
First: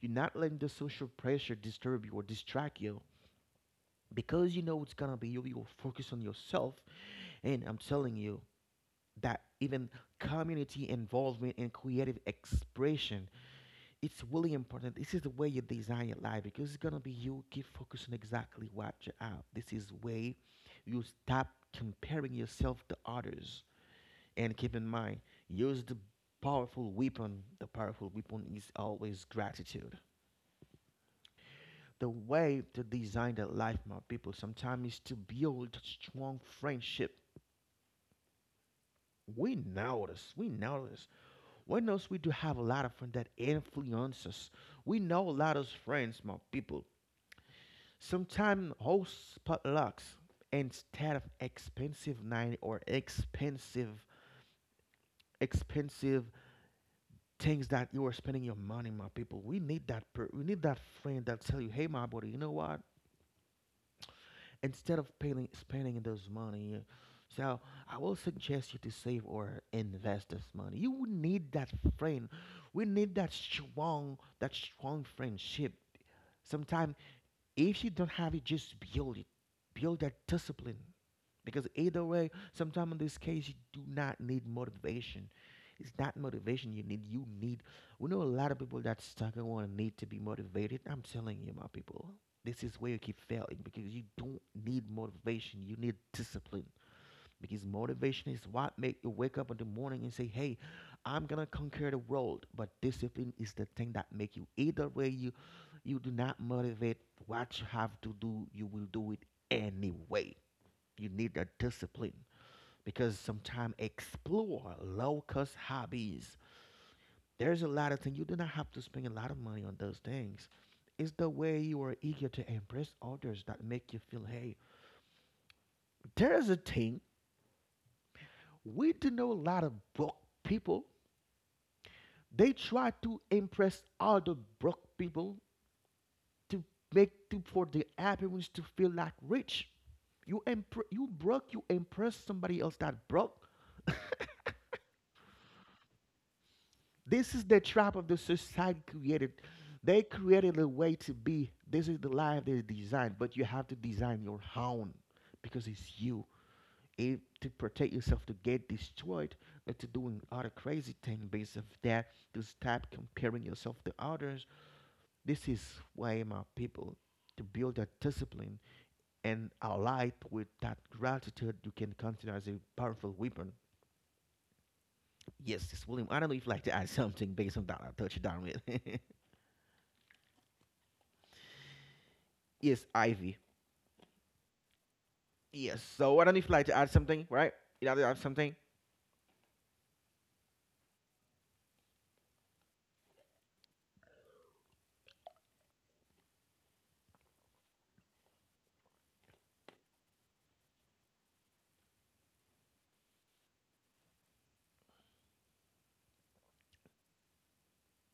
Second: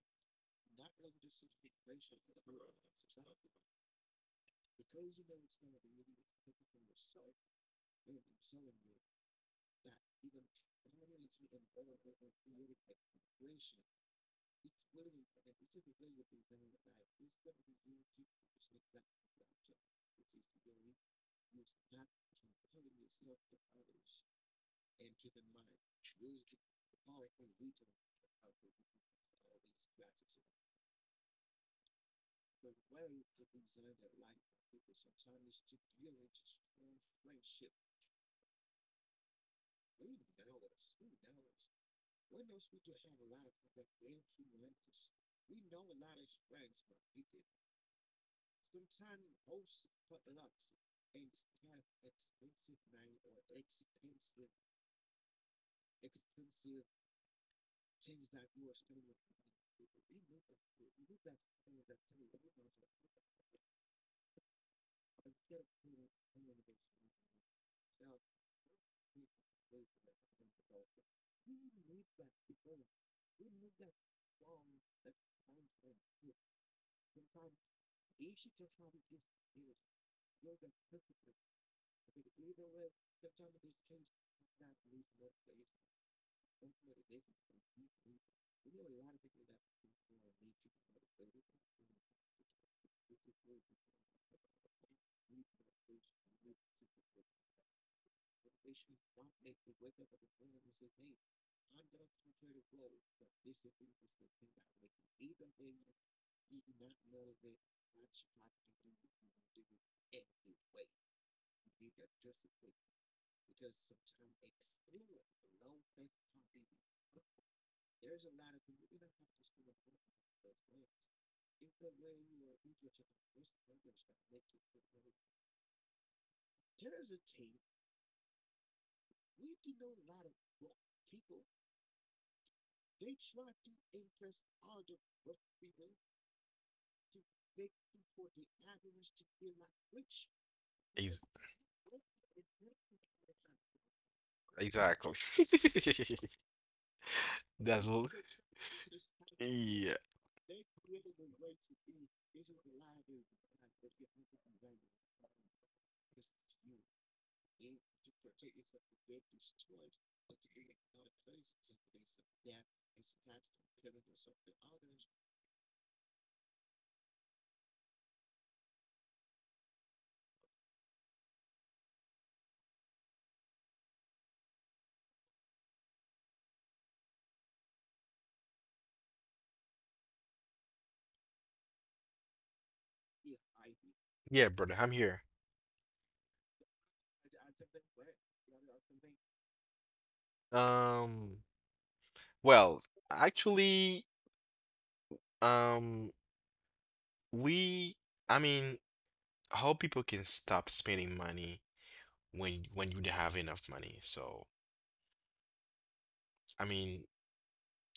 Speaker 1: You're not letting the social pressure disturb you or distract you. Because you know it's gonna be you, you'll focus on yourself. And I'm telling you that even community involvement and creative expression, it's really important. This is the way you design your life because it's gonna be you, keep focusing exactly what you have. This is way you stop comparing yourself to others and keep in mind, use the powerful weapon. The powerful weapon is always gratitude. The way to design the life, my people, sometimes is to build strong friendship. We know this. We know this. We know we do have a lot of friends that influence us. We know a lot of friends, my people. Sometimes host potlucks instead of expensive night or expensive things that you are spending your money, my people. We need that. We need that friend that tell you, "Hey, my buddy, you know what? Instead of paying, spending those money, so I will suggest you to save or invest this money. You would need that friend. We need that strong friendship. Sometimes if you don't have it, just build it. Build that discipline. Because either way, sometimes in this case, you do not need motivation. It's not motivation you need. You need. We know a lot of people that stuck and want to need to be motivated. I'm telling you, my people, this is where you keep failing because you don't need motivation. You need discipline. Because motivation is what make you wake up in the morning and say, "Hey, I'm gonna conquer the world." But discipline is the thing that make you. Either way, you do not motivate what you have to do, you will do it anyway. You need a discipline because sometimes explore low cost hobbies. There's a lot of things you do not have to spend a lot of money on those things. It's the way you are eager to impress others that make you feel, hey, there's a thing we do know a lot of broke people. They try to impress other broke people to make to for the appearance to feel like rich. You broke, you impress somebody else that broke.
Speaker 2: exactly.
Speaker 1: This is the trap
Speaker 2: That's
Speaker 1: of the
Speaker 2: l-
Speaker 1: society created. They
Speaker 2: yeah,
Speaker 1: created a way to be. This is the life they designed, but you have to design your own because it's you. If to protect yourself to get destroyed, not to doing other crazy thing based of that, to stop comparing yourself to others. This is why my people to build that discipline and allied with that gratitude you can consider as a powerful weapon. Yes, it's William. I don't know if you'd like to add something based on that I touched down with. Yes, Ivy.
Speaker 2: yeah, brother. I'm here.
Speaker 1: Yes. So I don't know if you'd like to add something, right? You like to add something?
Speaker 2: Um. Well, actually, um, we. I mean, how people can stop spending money when you don't have enough money. So I mean,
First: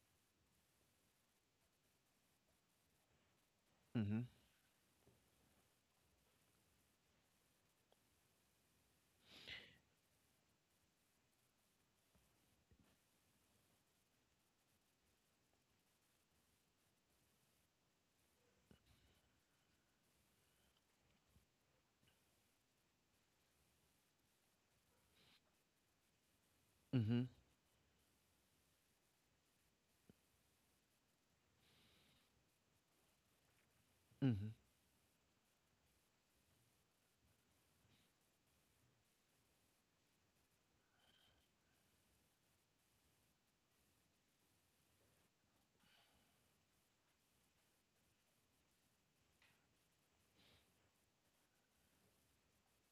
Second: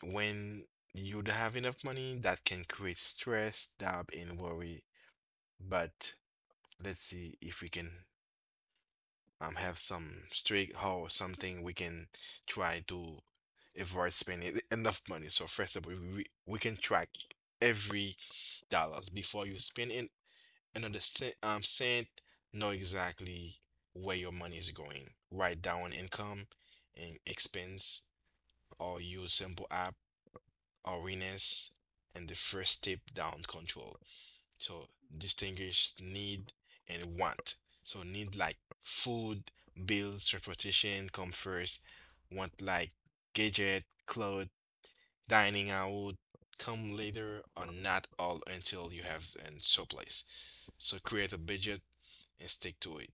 Speaker 2: when you don't have enough money, that can create stress, doubt,
Speaker 1: Mm-hmm.
Speaker 2: and worry. But let's see if we can have some streak or something we can try to avoid spending enough money. So first of all, we can track every dollars before you spend it and understand cent know exactly where your money is going. Write down income and
Speaker 1: Mm-hmm.
Speaker 2: expense or use simple app or Reness and the first step down control.
Speaker 1: Mm-hmm.
Speaker 2: So distinguish need and want. So need like food, bills, transportation come first. Want like gadget, clothes, dining out come later or not all until you have and surplus. So create a budget and stick to it.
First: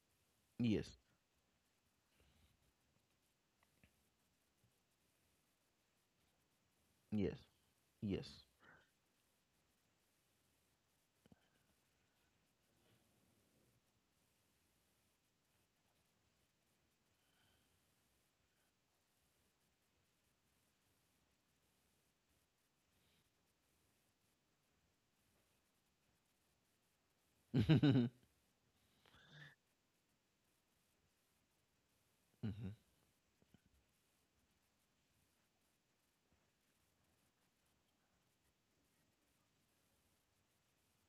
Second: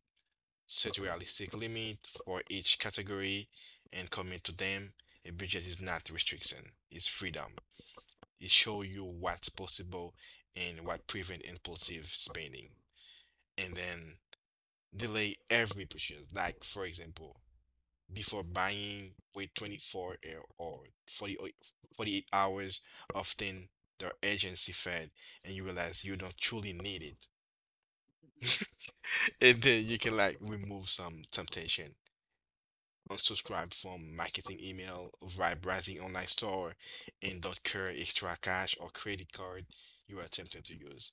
Speaker 1: Yes.
Speaker 2: Set realistic limit for each category and commit to them. A budget is not restriction, it's
Speaker 1: Yes.
Speaker 2: freedom.
Speaker 1: Yes.
Speaker 2: It show you what's possible and what prevent impulsive spending, and then delay every purchase. Like for example, before buying, wait 24 or or 48, forty-eight hours. Often the agency fed, and you realize you don't truly need
Speaker 1: Mm-hmm.
Speaker 2: it, and then you can like remove some temptation. Unsubscribe from marketing email via browsing online store and don't care extra cash or credit card you are tempted to use.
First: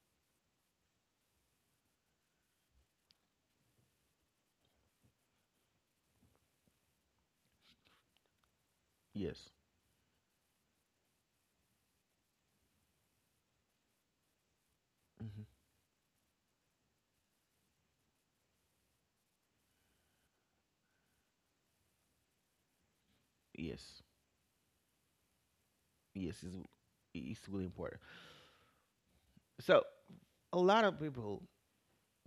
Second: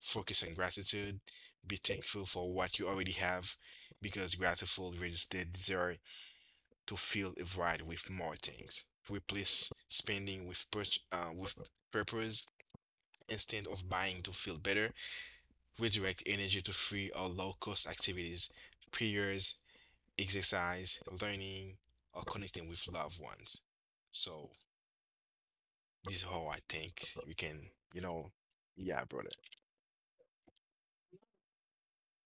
Speaker 2: Focus on gratitude. Be thankful for what you already have because grateful raises the desire to fill a void with more things.
Speaker 1: Yes.
Speaker 2: Replace spending with with purpose instead of buying to feel better.
Speaker 1: Mm-hmm.
Speaker 2: Redirect energy to free or low cost activities, prayers, exercise, learning, or connecting with loved ones.
Speaker 1: Yes.
Speaker 2: So this is
Speaker 1: Yes.
Speaker 2: how I think we
Speaker 1: It's
Speaker 2: can,
Speaker 1: really important.
Speaker 2: you know, yeah, brother.
Speaker 1: So a lot of people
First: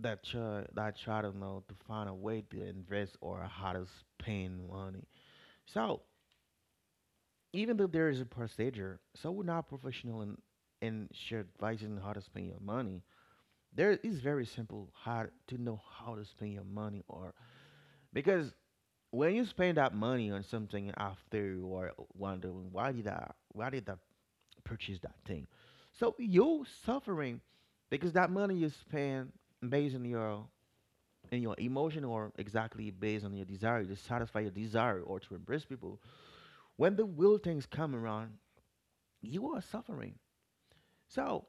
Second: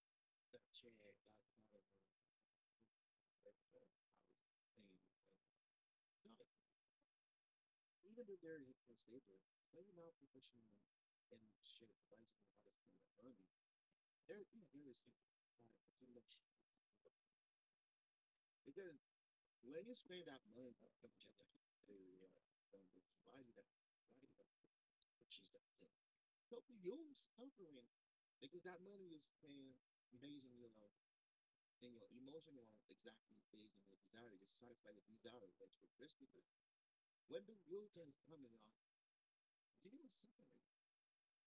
Speaker 1: that try to know to find a way to invest or how to spend money. So even though there is a procedure, so we're not professional in share advice on how to spend your money. There is very simple how to know how to spend your money or because when you spend that money on something after you are wondering why did I purchase that thing? So you're suffering because that money you spend based on your in your emotion or exactly based on your desire to satisfy your desire or to embrace people when the will things come around you are suffering, so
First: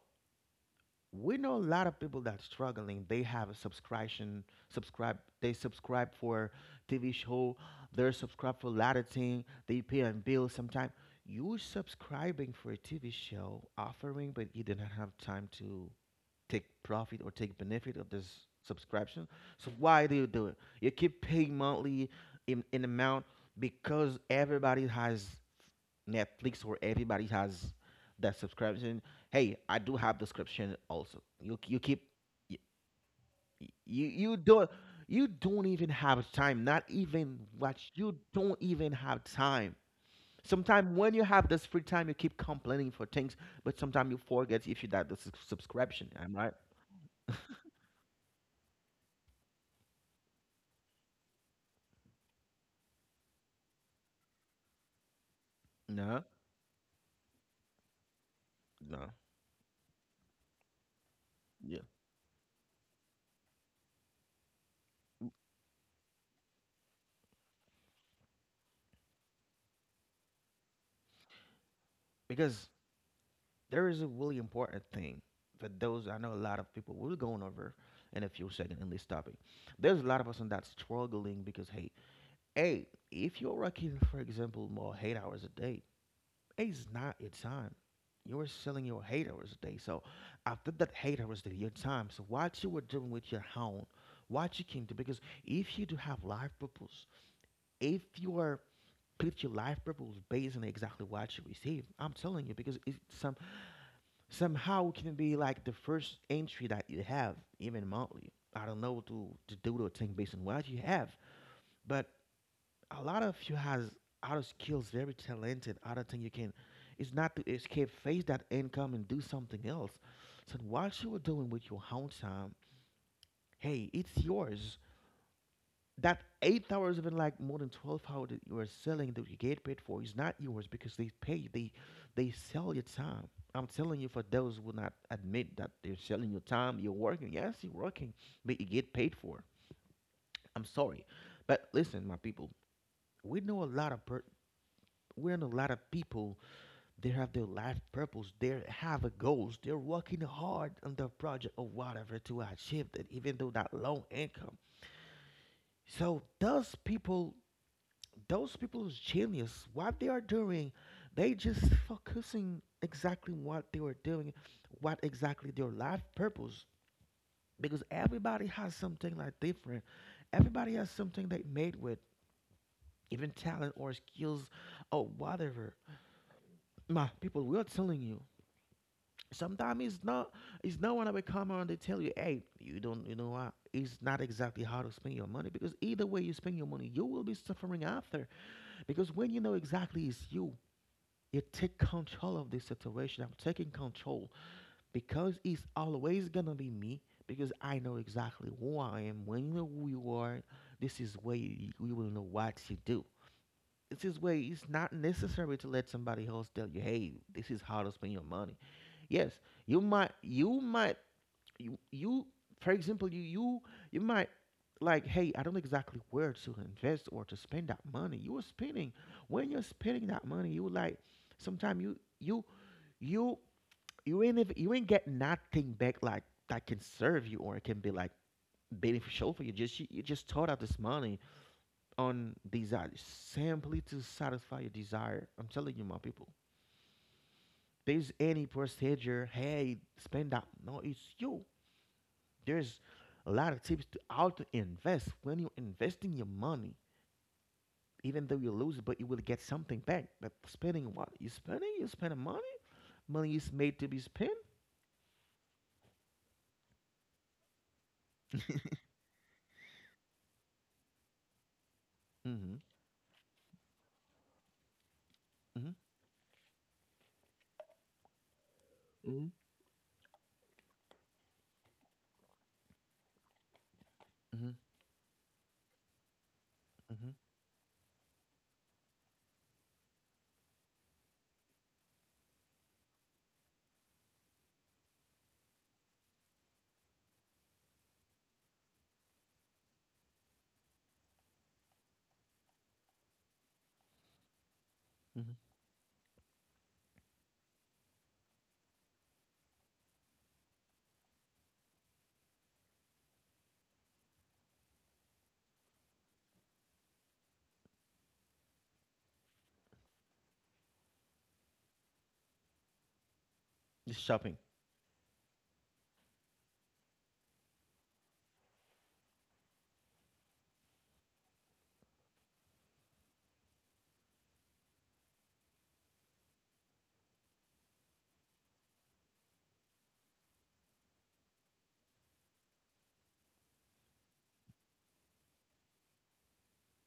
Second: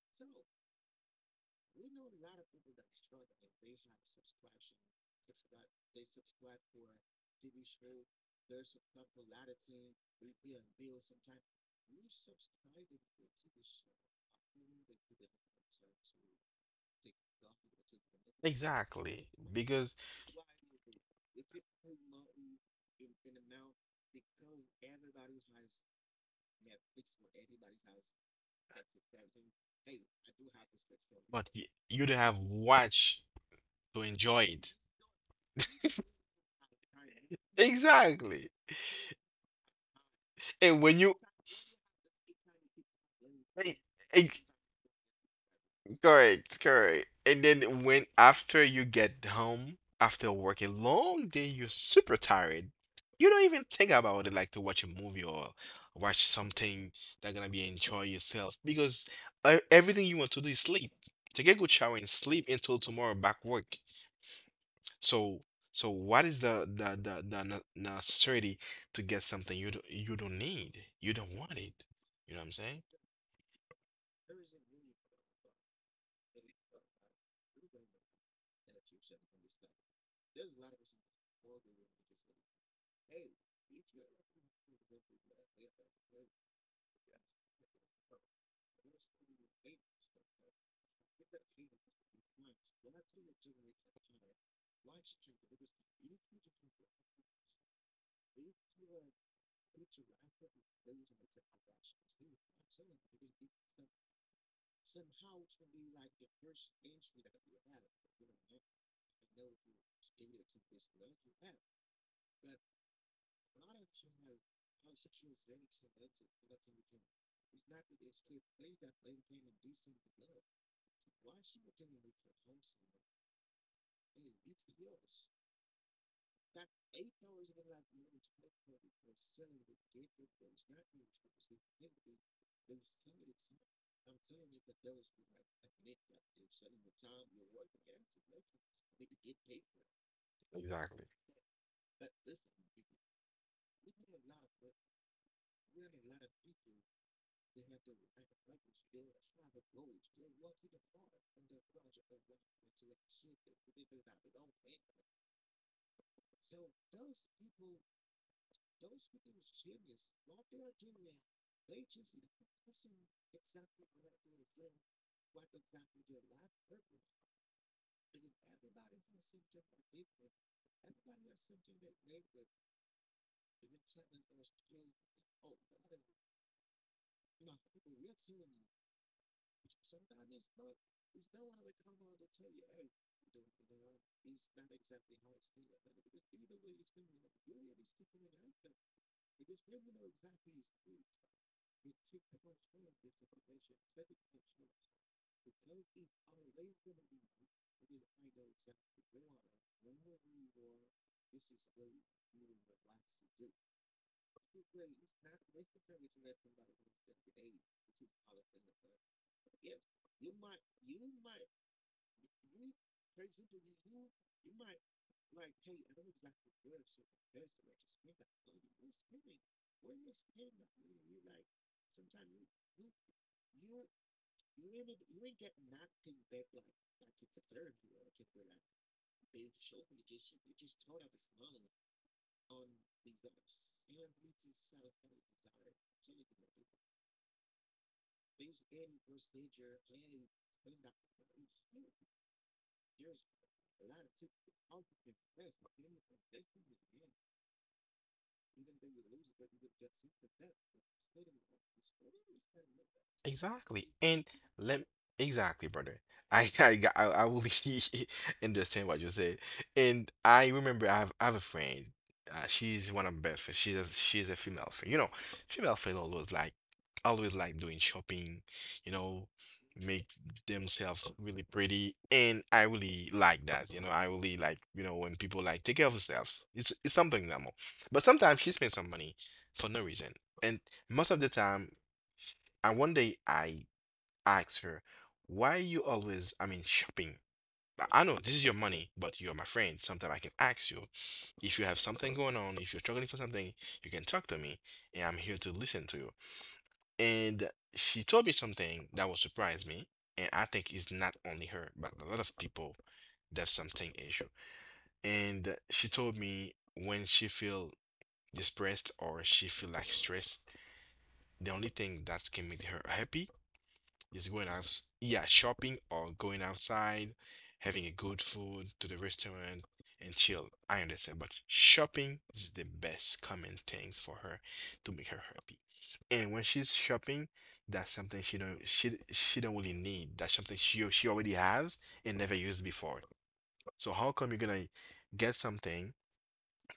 Speaker 1: we know a lot of people that struggling they have a subscription subscribe they subscribe for TV show, they're subscribed for a lot of thing they pay on bills sometime, you subscribing for a TV show offering but you did not have time to take profit or take benefit of this subscription.
Speaker 2: Exactly.
Speaker 1: So
Speaker 2: Because
Speaker 1: why do you do it? You keep paying monthly in an amount because everybody has Netflix or everybody has that subscription. Hey, I do have the subscription also.
Speaker 2: but
Speaker 1: You you keep
Speaker 2: you don't have
Speaker 1: you,
Speaker 2: watch to
Speaker 1: you
Speaker 2: enjoy
Speaker 1: don't
Speaker 2: it.
Speaker 1: you don't even have time. Not even watch. You don't
Speaker 2: Exactly.
Speaker 1: even have time.
Speaker 2: And
Speaker 1: Sometimes
Speaker 2: when
Speaker 1: when you
Speaker 2: you
Speaker 1: have this free time, you keep complaining for things, but sometimes you
Speaker 2: ex
Speaker 1: forget if you got the subscription. Am I right?
Speaker 2: correct, correct. And then when after you get home after work, a long day, you're super tired. You don't even think about it like to watch a movie or
Speaker 1: No,
Speaker 2: watch something that gonna be enjoy yourself because
Speaker 1: no.
Speaker 2: everything you want to do is sleep. Take a good
Speaker 1: Yeah.
Speaker 2: shower and sleep until tomorrow back work. So so what is the ne- necessity to get something you do, you don't need? You don't want it. You know what I'm
Speaker 1: Because
Speaker 2: saying?
Speaker 1: there is a really important thing for those I know a lot of people we're going over in a few seconds in this topic. There's a lot of us on that's struggling because hey, hey, if you're working, for example, more 8 hours a day, it's not your time. You're selling your 8 hours a day. So after that 8 hours that your time, so what you were doing with your own, what you can do because if you do have life purpose, if you are put your life purpose based on exactly what you receive, I'm telling you because it's somehow it can be like the first entry that you have even monthly. I don't know to do the thing based on what you have but a lot of you has other skills very talented other thing you can, it's not to escape face that income and do something else, so what you were doing with your own time, hey it's yours. That 8 hours, even like more than 12 hours that you are selling that you get paid for is not yours because they they sell your time. I'm telling you, for those who will not admit that they're selling your time, you're working. Yes, you're working, but you get paid for. I'm sorry,
Speaker 2: Exactly.
Speaker 1: but listen, my people, we know a lot of per- we know a lot of people. They have their life purpose. They have a goals. They're working hard on their project or whatever to achieve that, even though that low income. So those people is genius. What they are doing, they just focusing exactly what they were doing, what exactly their life purpose. Because everybody has something like different. Everybody has something they made with, even talent or skills or whatever. My people, we are telling you. Sometimes it's not when they come around they tell you, hey, you don't you know what? It's not exactly how to spend your money because either way you spend your money, you will be suffering after. Because when you know exactly it's you, you take control of this situation. I'm taking control because it's always gonna be me because I know exactly who I am. When you know who you are, this is where you will know what to do. This is where it's not necessary to let somebody else tell you, "Hey, this is how to spend your money." Yes, you might, you might, you for example, you might like, "Hey, I don't know exactly where to invest or to spend that money." You are spending when you're spending that money, you like sometimes you you ain't even, you ain't get nothing back like that can serve you or it can be like beneficial for you. Just you just thought out this money on desire simply to satisfy your desire. I'm telling you, my people. There's any procedure. Hey, spend that. No, it's you. There's a lot of tips to how to invest when you're investing your money. Even though you lose it, but you will get something back. But spending what you spending money. Money is made to
Speaker 2: Exactly.
Speaker 1: be
Speaker 2: And
Speaker 1: spent.
Speaker 2: let exactly, brother. I I will understand what you said. And I remember I have a friend.
Speaker 1: Mm-hmm.
Speaker 2: She's one of my best friends. She's a female friend. You know,
Speaker 1: Mm. Mhm.
Speaker 2: female friend always like doing shopping, you
Speaker 1: Mm-hmm.
Speaker 2: know, make themselves really pretty. And I really like that. You know, I really like, you know, when people like take care of themselves. It's
Speaker 1: Mm-hmm.
Speaker 2: something normal. But sometimes she spends some money for no reason. And most of the time and one day I asked her, why you always, I mean, shopping? I know this is your money, but you're my friend. Sometimes I can ask you if you have something going on, if you're struggling for something, you can talk to me, and I'm
Speaker 1: Mhm.
Speaker 2: here to listen to you. And she told me something that will surprise me, and I think it's not only her, but a lot of people that have something issue. And she told me when she feel depressed or she feel like stressed, the only thing that can make her happy
Speaker 1: Just shopping.
Speaker 2: just going out, yeah, shopping or going outside, having a good food to the restaurant and chill. I understand, but shopping is the best common things for her to make her happy. And when she's shopping, that's something she don't really need. That's something she already has and never used before. So how come you're gonna get something?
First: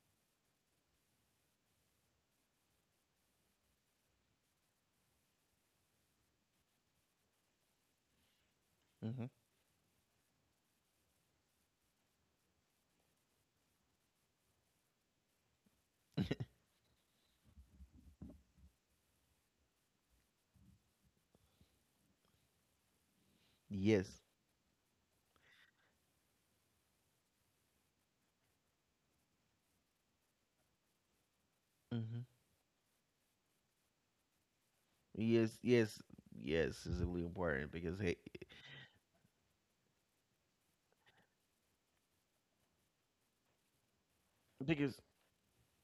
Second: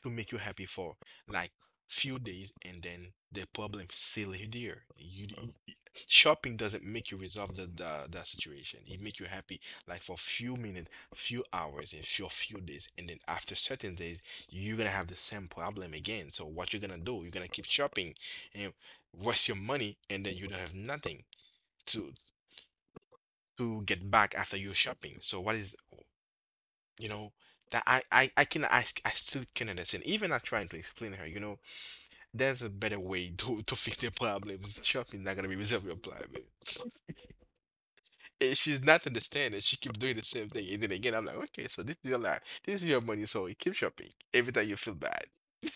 Speaker 2: To make you happy for like few days and then the problem still is there. You- Shopping doesn't make you resolve the situation. It make you
Speaker 1: Hmm.
Speaker 2: happy like for few minutes, few hours, and few few days, and then after certain days, you're gonna have the same problem again. So what you're gonna do? You're gonna keep shopping and waste your money, and then you don't have nothing to to
Speaker 1: Yes.
Speaker 2: get back after you're shopping. So what is you know that I still can understand. Even I trying to explain her,
Speaker 1: Hmm.
Speaker 2: there's a better way to fix their problems. Shopping's not gonna
Speaker 1: Yes.
Speaker 2: be resolve
Speaker 1: Yes.
Speaker 2: your problem.
Speaker 1: Yes. It's really important because hey,
Speaker 2: And she's not understanding. She keeps doing the same thing. And then again, I'm like, okay, so this is your life. This is your money, so keep shopping every time you
Speaker 1: because
Speaker 2: feel bad.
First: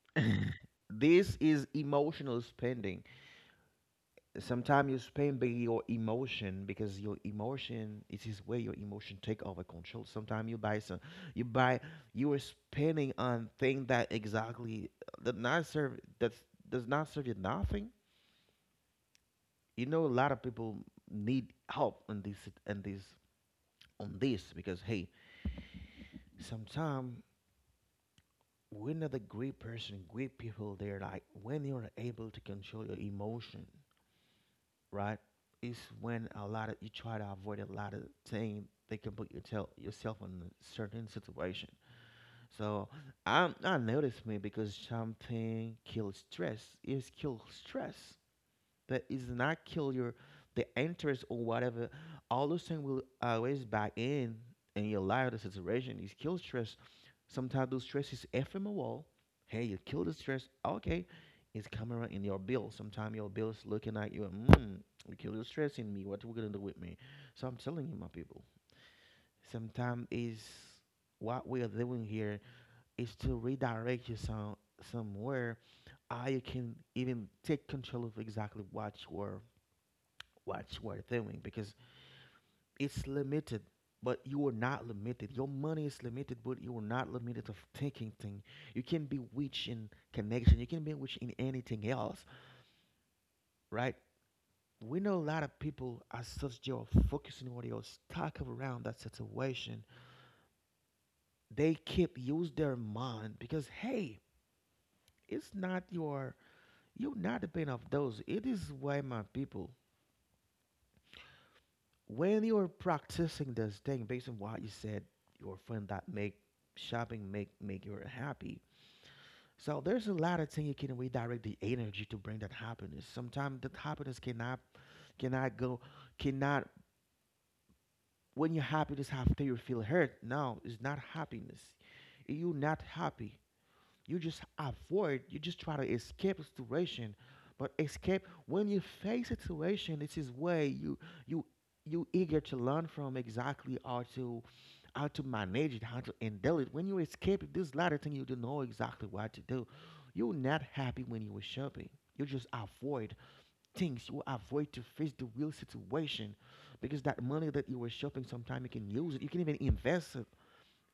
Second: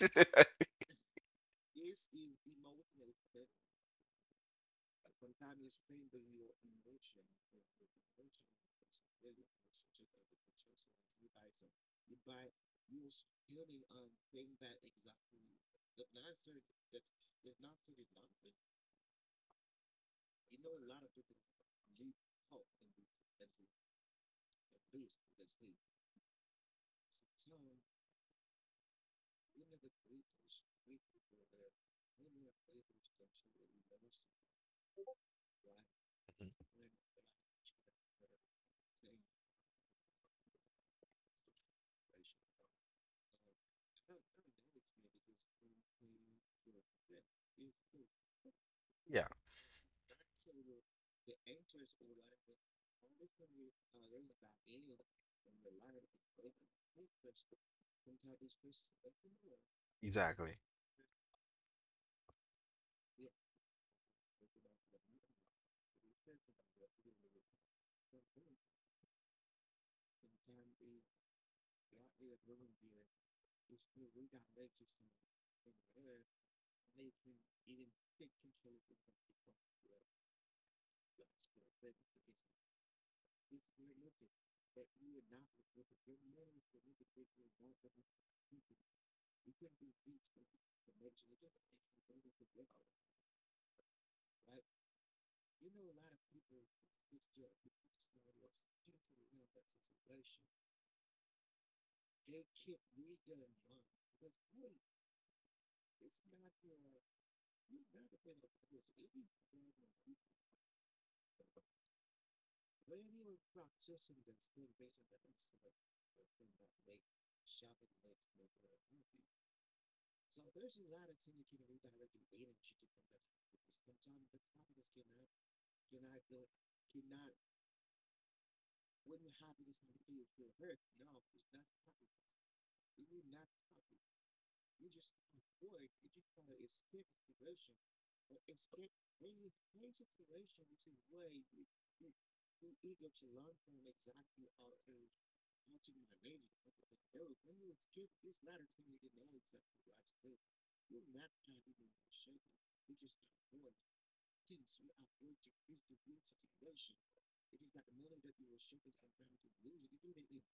Speaker 1: this is emotional spending. Sometimes you spend by your emotion because your emotion it is where your emotion take over control. Sometimes you buy you are spending on thing that exactly that not serve that does not serve you nothing. You know, a lot of people need help on this on this on this because hey, sometimes we're not another great person, great people there, like when you're able to control your emotion, right? It's when a lot of you try to avoid a lot of things they can put your yourself in a certain situation. So I noticed me because something kills stress. Is kill stress that is not kill your the interest or whatever. All those things will always back in your life. The situation is kill stress. Sometimes those stress is ephemeral. Hey, you kill the stress.
Speaker 2: Exactly.
Speaker 1: Okay, it's coming right in your bill. Sometimes your bill is looking at you. Mm, you kill the stress in me. What are we gonna do with me? So I'm telling you, my people. Sometimes is what we are doing here is to redirect you some somewhere. I you can even take control of exactly what you are doing because it's limited, but you are not limited. Your money is limited, but you are not limited of thinking thing. You can be rich in connection. You can be rich in anything else, right? We know a lot of people as such, they are focusing on, they are stuck around that situation. They keep use their mind because hey, it's not your, you're not dependent of those. It is why my people, when you're practicing this thing based on what you said, your friend that make shopping make you happy. So there's a lot of things you can redirect the energy to bring that happiness. Sometimes that happiness cannot, cannot go cannot when you're happy just after you feel hurt. No, it's not happiness. You're not happy. You just avoid, you just try to escape a situation. But escape, when you face a situation, this is where you you eager to learn from exactly how to, how to manage it, how to handle it. When you escape this latter thing, you don't know exactly what to do. You're not happy when you were shopping. You just avoid things. You avoid to face the real situation, because that money that you were shopping, sometime you can use it. You can even invest it.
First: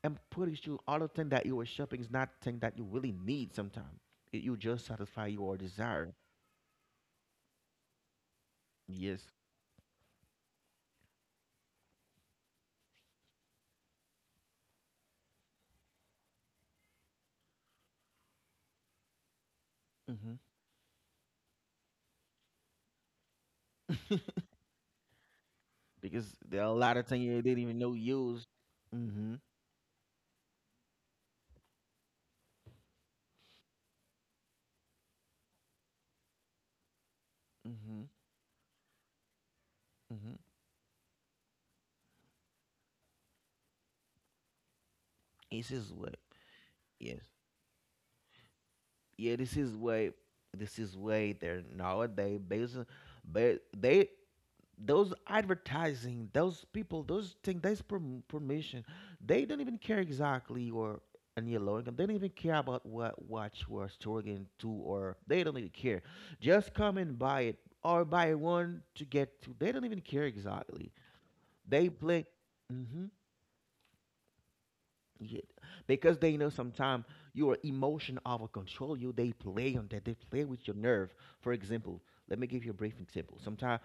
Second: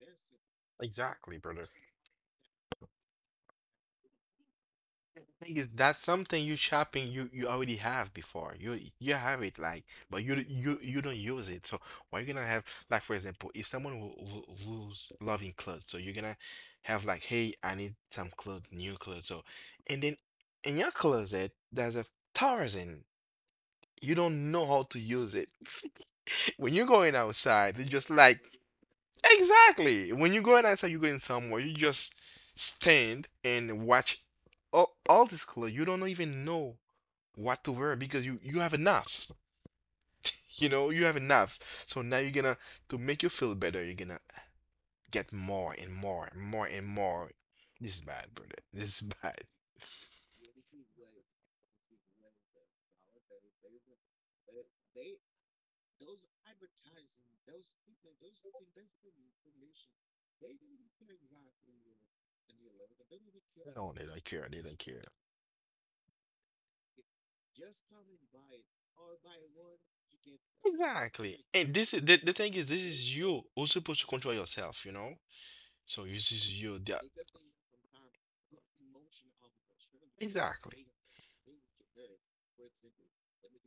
Speaker 1: I'm pretty sure all the thing
Speaker 2: Exactly,
Speaker 1: that you were
Speaker 2: brother.
Speaker 1: shopping is not thing that you really need sometimes. You just satisfy your
Speaker 2: Thing is that's
Speaker 1: desire.
Speaker 2: something you shopping you you already have before you you
Speaker 1: Yes.
Speaker 2: have it like but you don't use it, so why you gonna have, like, for example, if someone will lose loving clothes, so you're gonna have like, hey, I need some clothes, new clothes, so and then
Speaker 1: hmm
Speaker 2: in your closet there's a thousand you don't know how to use it.
Speaker 1: Because there are a
Speaker 2: When you're
Speaker 1: lot of
Speaker 2: going
Speaker 1: things you didn't even
Speaker 2: outside,
Speaker 1: know
Speaker 2: you're just
Speaker 1: you used.
Speaker 2: like
Speaker 1: Mm-hmm.
Speaker 2: exactly. When you go outside, you're going somewhere. You just stand and watch all this color. You don't even know
Speaker 1: Mm-hmm.
Speaker 2: what to wear because you have enough.
Speaker 1: Mm-hmm.
Speaker 2: You know, you have enough. So now you're gonna to make you feel better. You're gonna get
Speaker 1: This is
Speaker 2: more
Speaker 1: what.
Speaker 2: and more, more and
Speaker 1: Yes.
Speaker 2: more. This is bad, brother. This is
Speaker 1: Yeah, this
Speaker 2: bad.
Speaker 1: is why. This is why they're nowadays based. But they, those advertising, those people, those things, those permission, they don't even care exactly, or and your low income. They don't even care about what watch we're
Speaker 2: No, they don't really
Speaker 1: struggling to,
Speaker 2: care. They don't
Speaker 1: or
Speaker 2: care.
Speaker 1: they don't even care. Just come and buy it, or buy one to get to. They don't even care exactly.
Speaker 2: Exactly.
Speaker 1: They
Speaker 2: And this is
Speaker 1: play.
Speaker 2: the thing is, this
Speaker 1: Mhm.
Speaker 2: is you who's supposed to control yourself. You know.
Speaker 1: Yeah, because
Speaker 2: So
Speaker 1: they know
Speaker 2: this is you.
Speaker 1: sometimes
Speaker 2: The,
Speaker 1: your emotion overcontrol you. They play on that. They play with your
Speaker 2: exactly.
Speaker 1: nerve. For example, let me give you a brief example. Sometimes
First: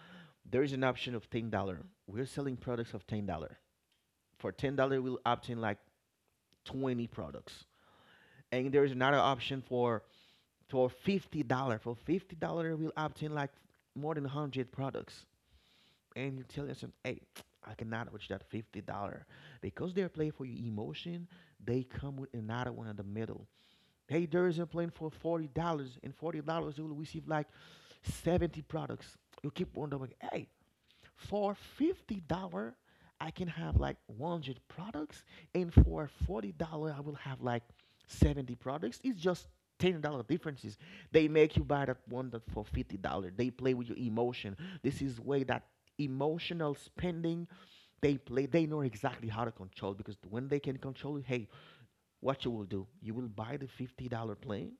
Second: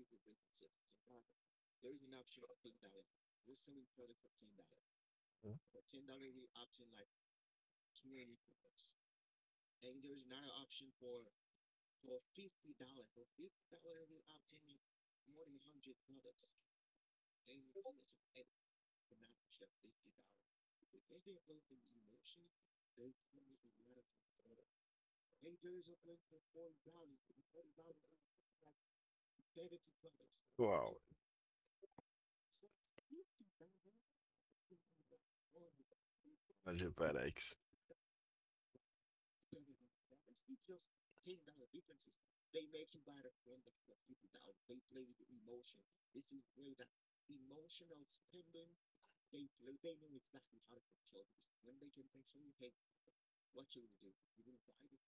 Speaker 1: there is an option of $10. We're selling products of $10. For $10, we'll obtain like 20 products, and there is another option for $50. For $50, we'll obtain like more than 100 products. And you tell yourself, hey, I cannot reach that $50 because they're playing for your emotion. They come with another one in the middle. Hey, there is a plan for $40, and $40, you will receive like 70 products. You keep wondering, hey,
Speaker 2: Well,
Speaker 1: for $50, I can have like 100 products, and for $40, I will
Speaker 2: Alex.
Speaker 1: have like 70 products. It's just $10 differences. They make you buy that one that for $50. They play with your emotion. This is way that emotional spending. They play. They know exactly how to control, because when they can control it, hey, what you will do, you will buy the $50 plane.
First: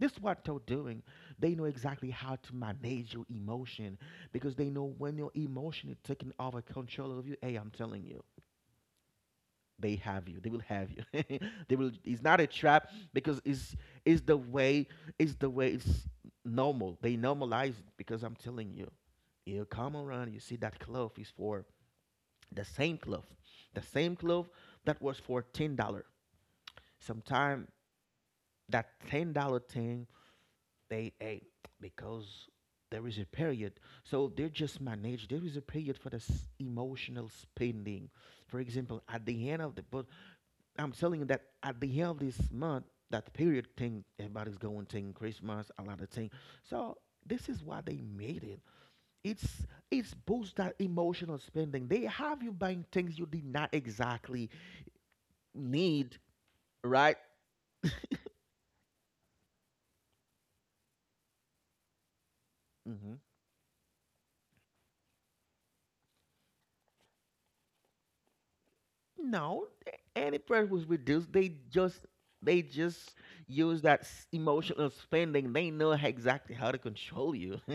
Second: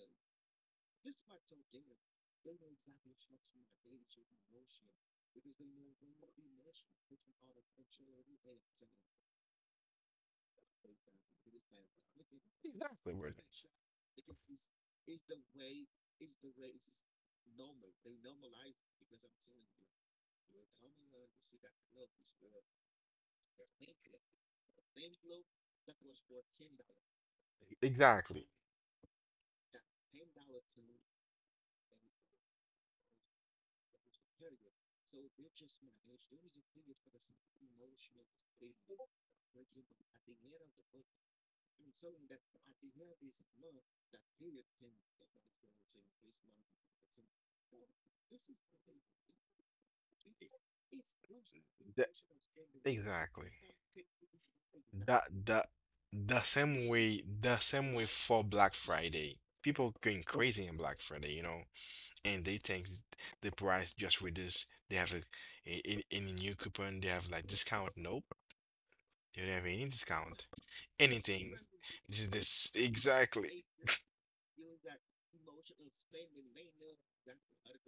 Speaker 1: This is what they're doing. They know exactly how to manage your emotion, because they know when your emotion is taking over control of you. Hey, I'm telling you, they have you. They will have you. They will. It's not a trap,
Speaker 2: Exactly. We're,
Speaker 1: because it's, is the way. It's the way. It's normal. They normalize it, because I'm telling you, you come around. You see that cloth is for, the same cloth, the same cloth that was for $10. Sometime
Speaker 2: exactly.
Speaker 1: that $10 thing, they a, because there is a period. So they just manage. There is a period for the emotional spending. For example, at the end of the, but I'm telling you that at the end of this month, that period thing, everybody's going thing Christmas, a lot of thing. So this is why they made it. It's boost that emotional spending.
Speaker 2: The,
Speaker 1: They have you buying things you
Speaker 2: exactly.
Speaker 1: did not exactly
Speaker 2: That,
Speaker 1: need,
Speaker 2: the same way,
Speaker 1: right?
Speaker 2: the same way for Black Friday. People going crazy in Black Friday, you know, and they think
Speaker 1: Mm-hmm.
Speaker 2: the price just reduced. They have any new coupon. They have like discount. Nope. Do they have
Speaker 1: No,
Speaker 2: any discount?
Speaker 1: any price was reduced.
Speaker 2: Anything.
Speaker 1: They just,
Speaker 2: This is this
Speaker 1: they just
Speaker 2: exactly.
Speaker 1: use that emotional spending. They know exactly how to control you,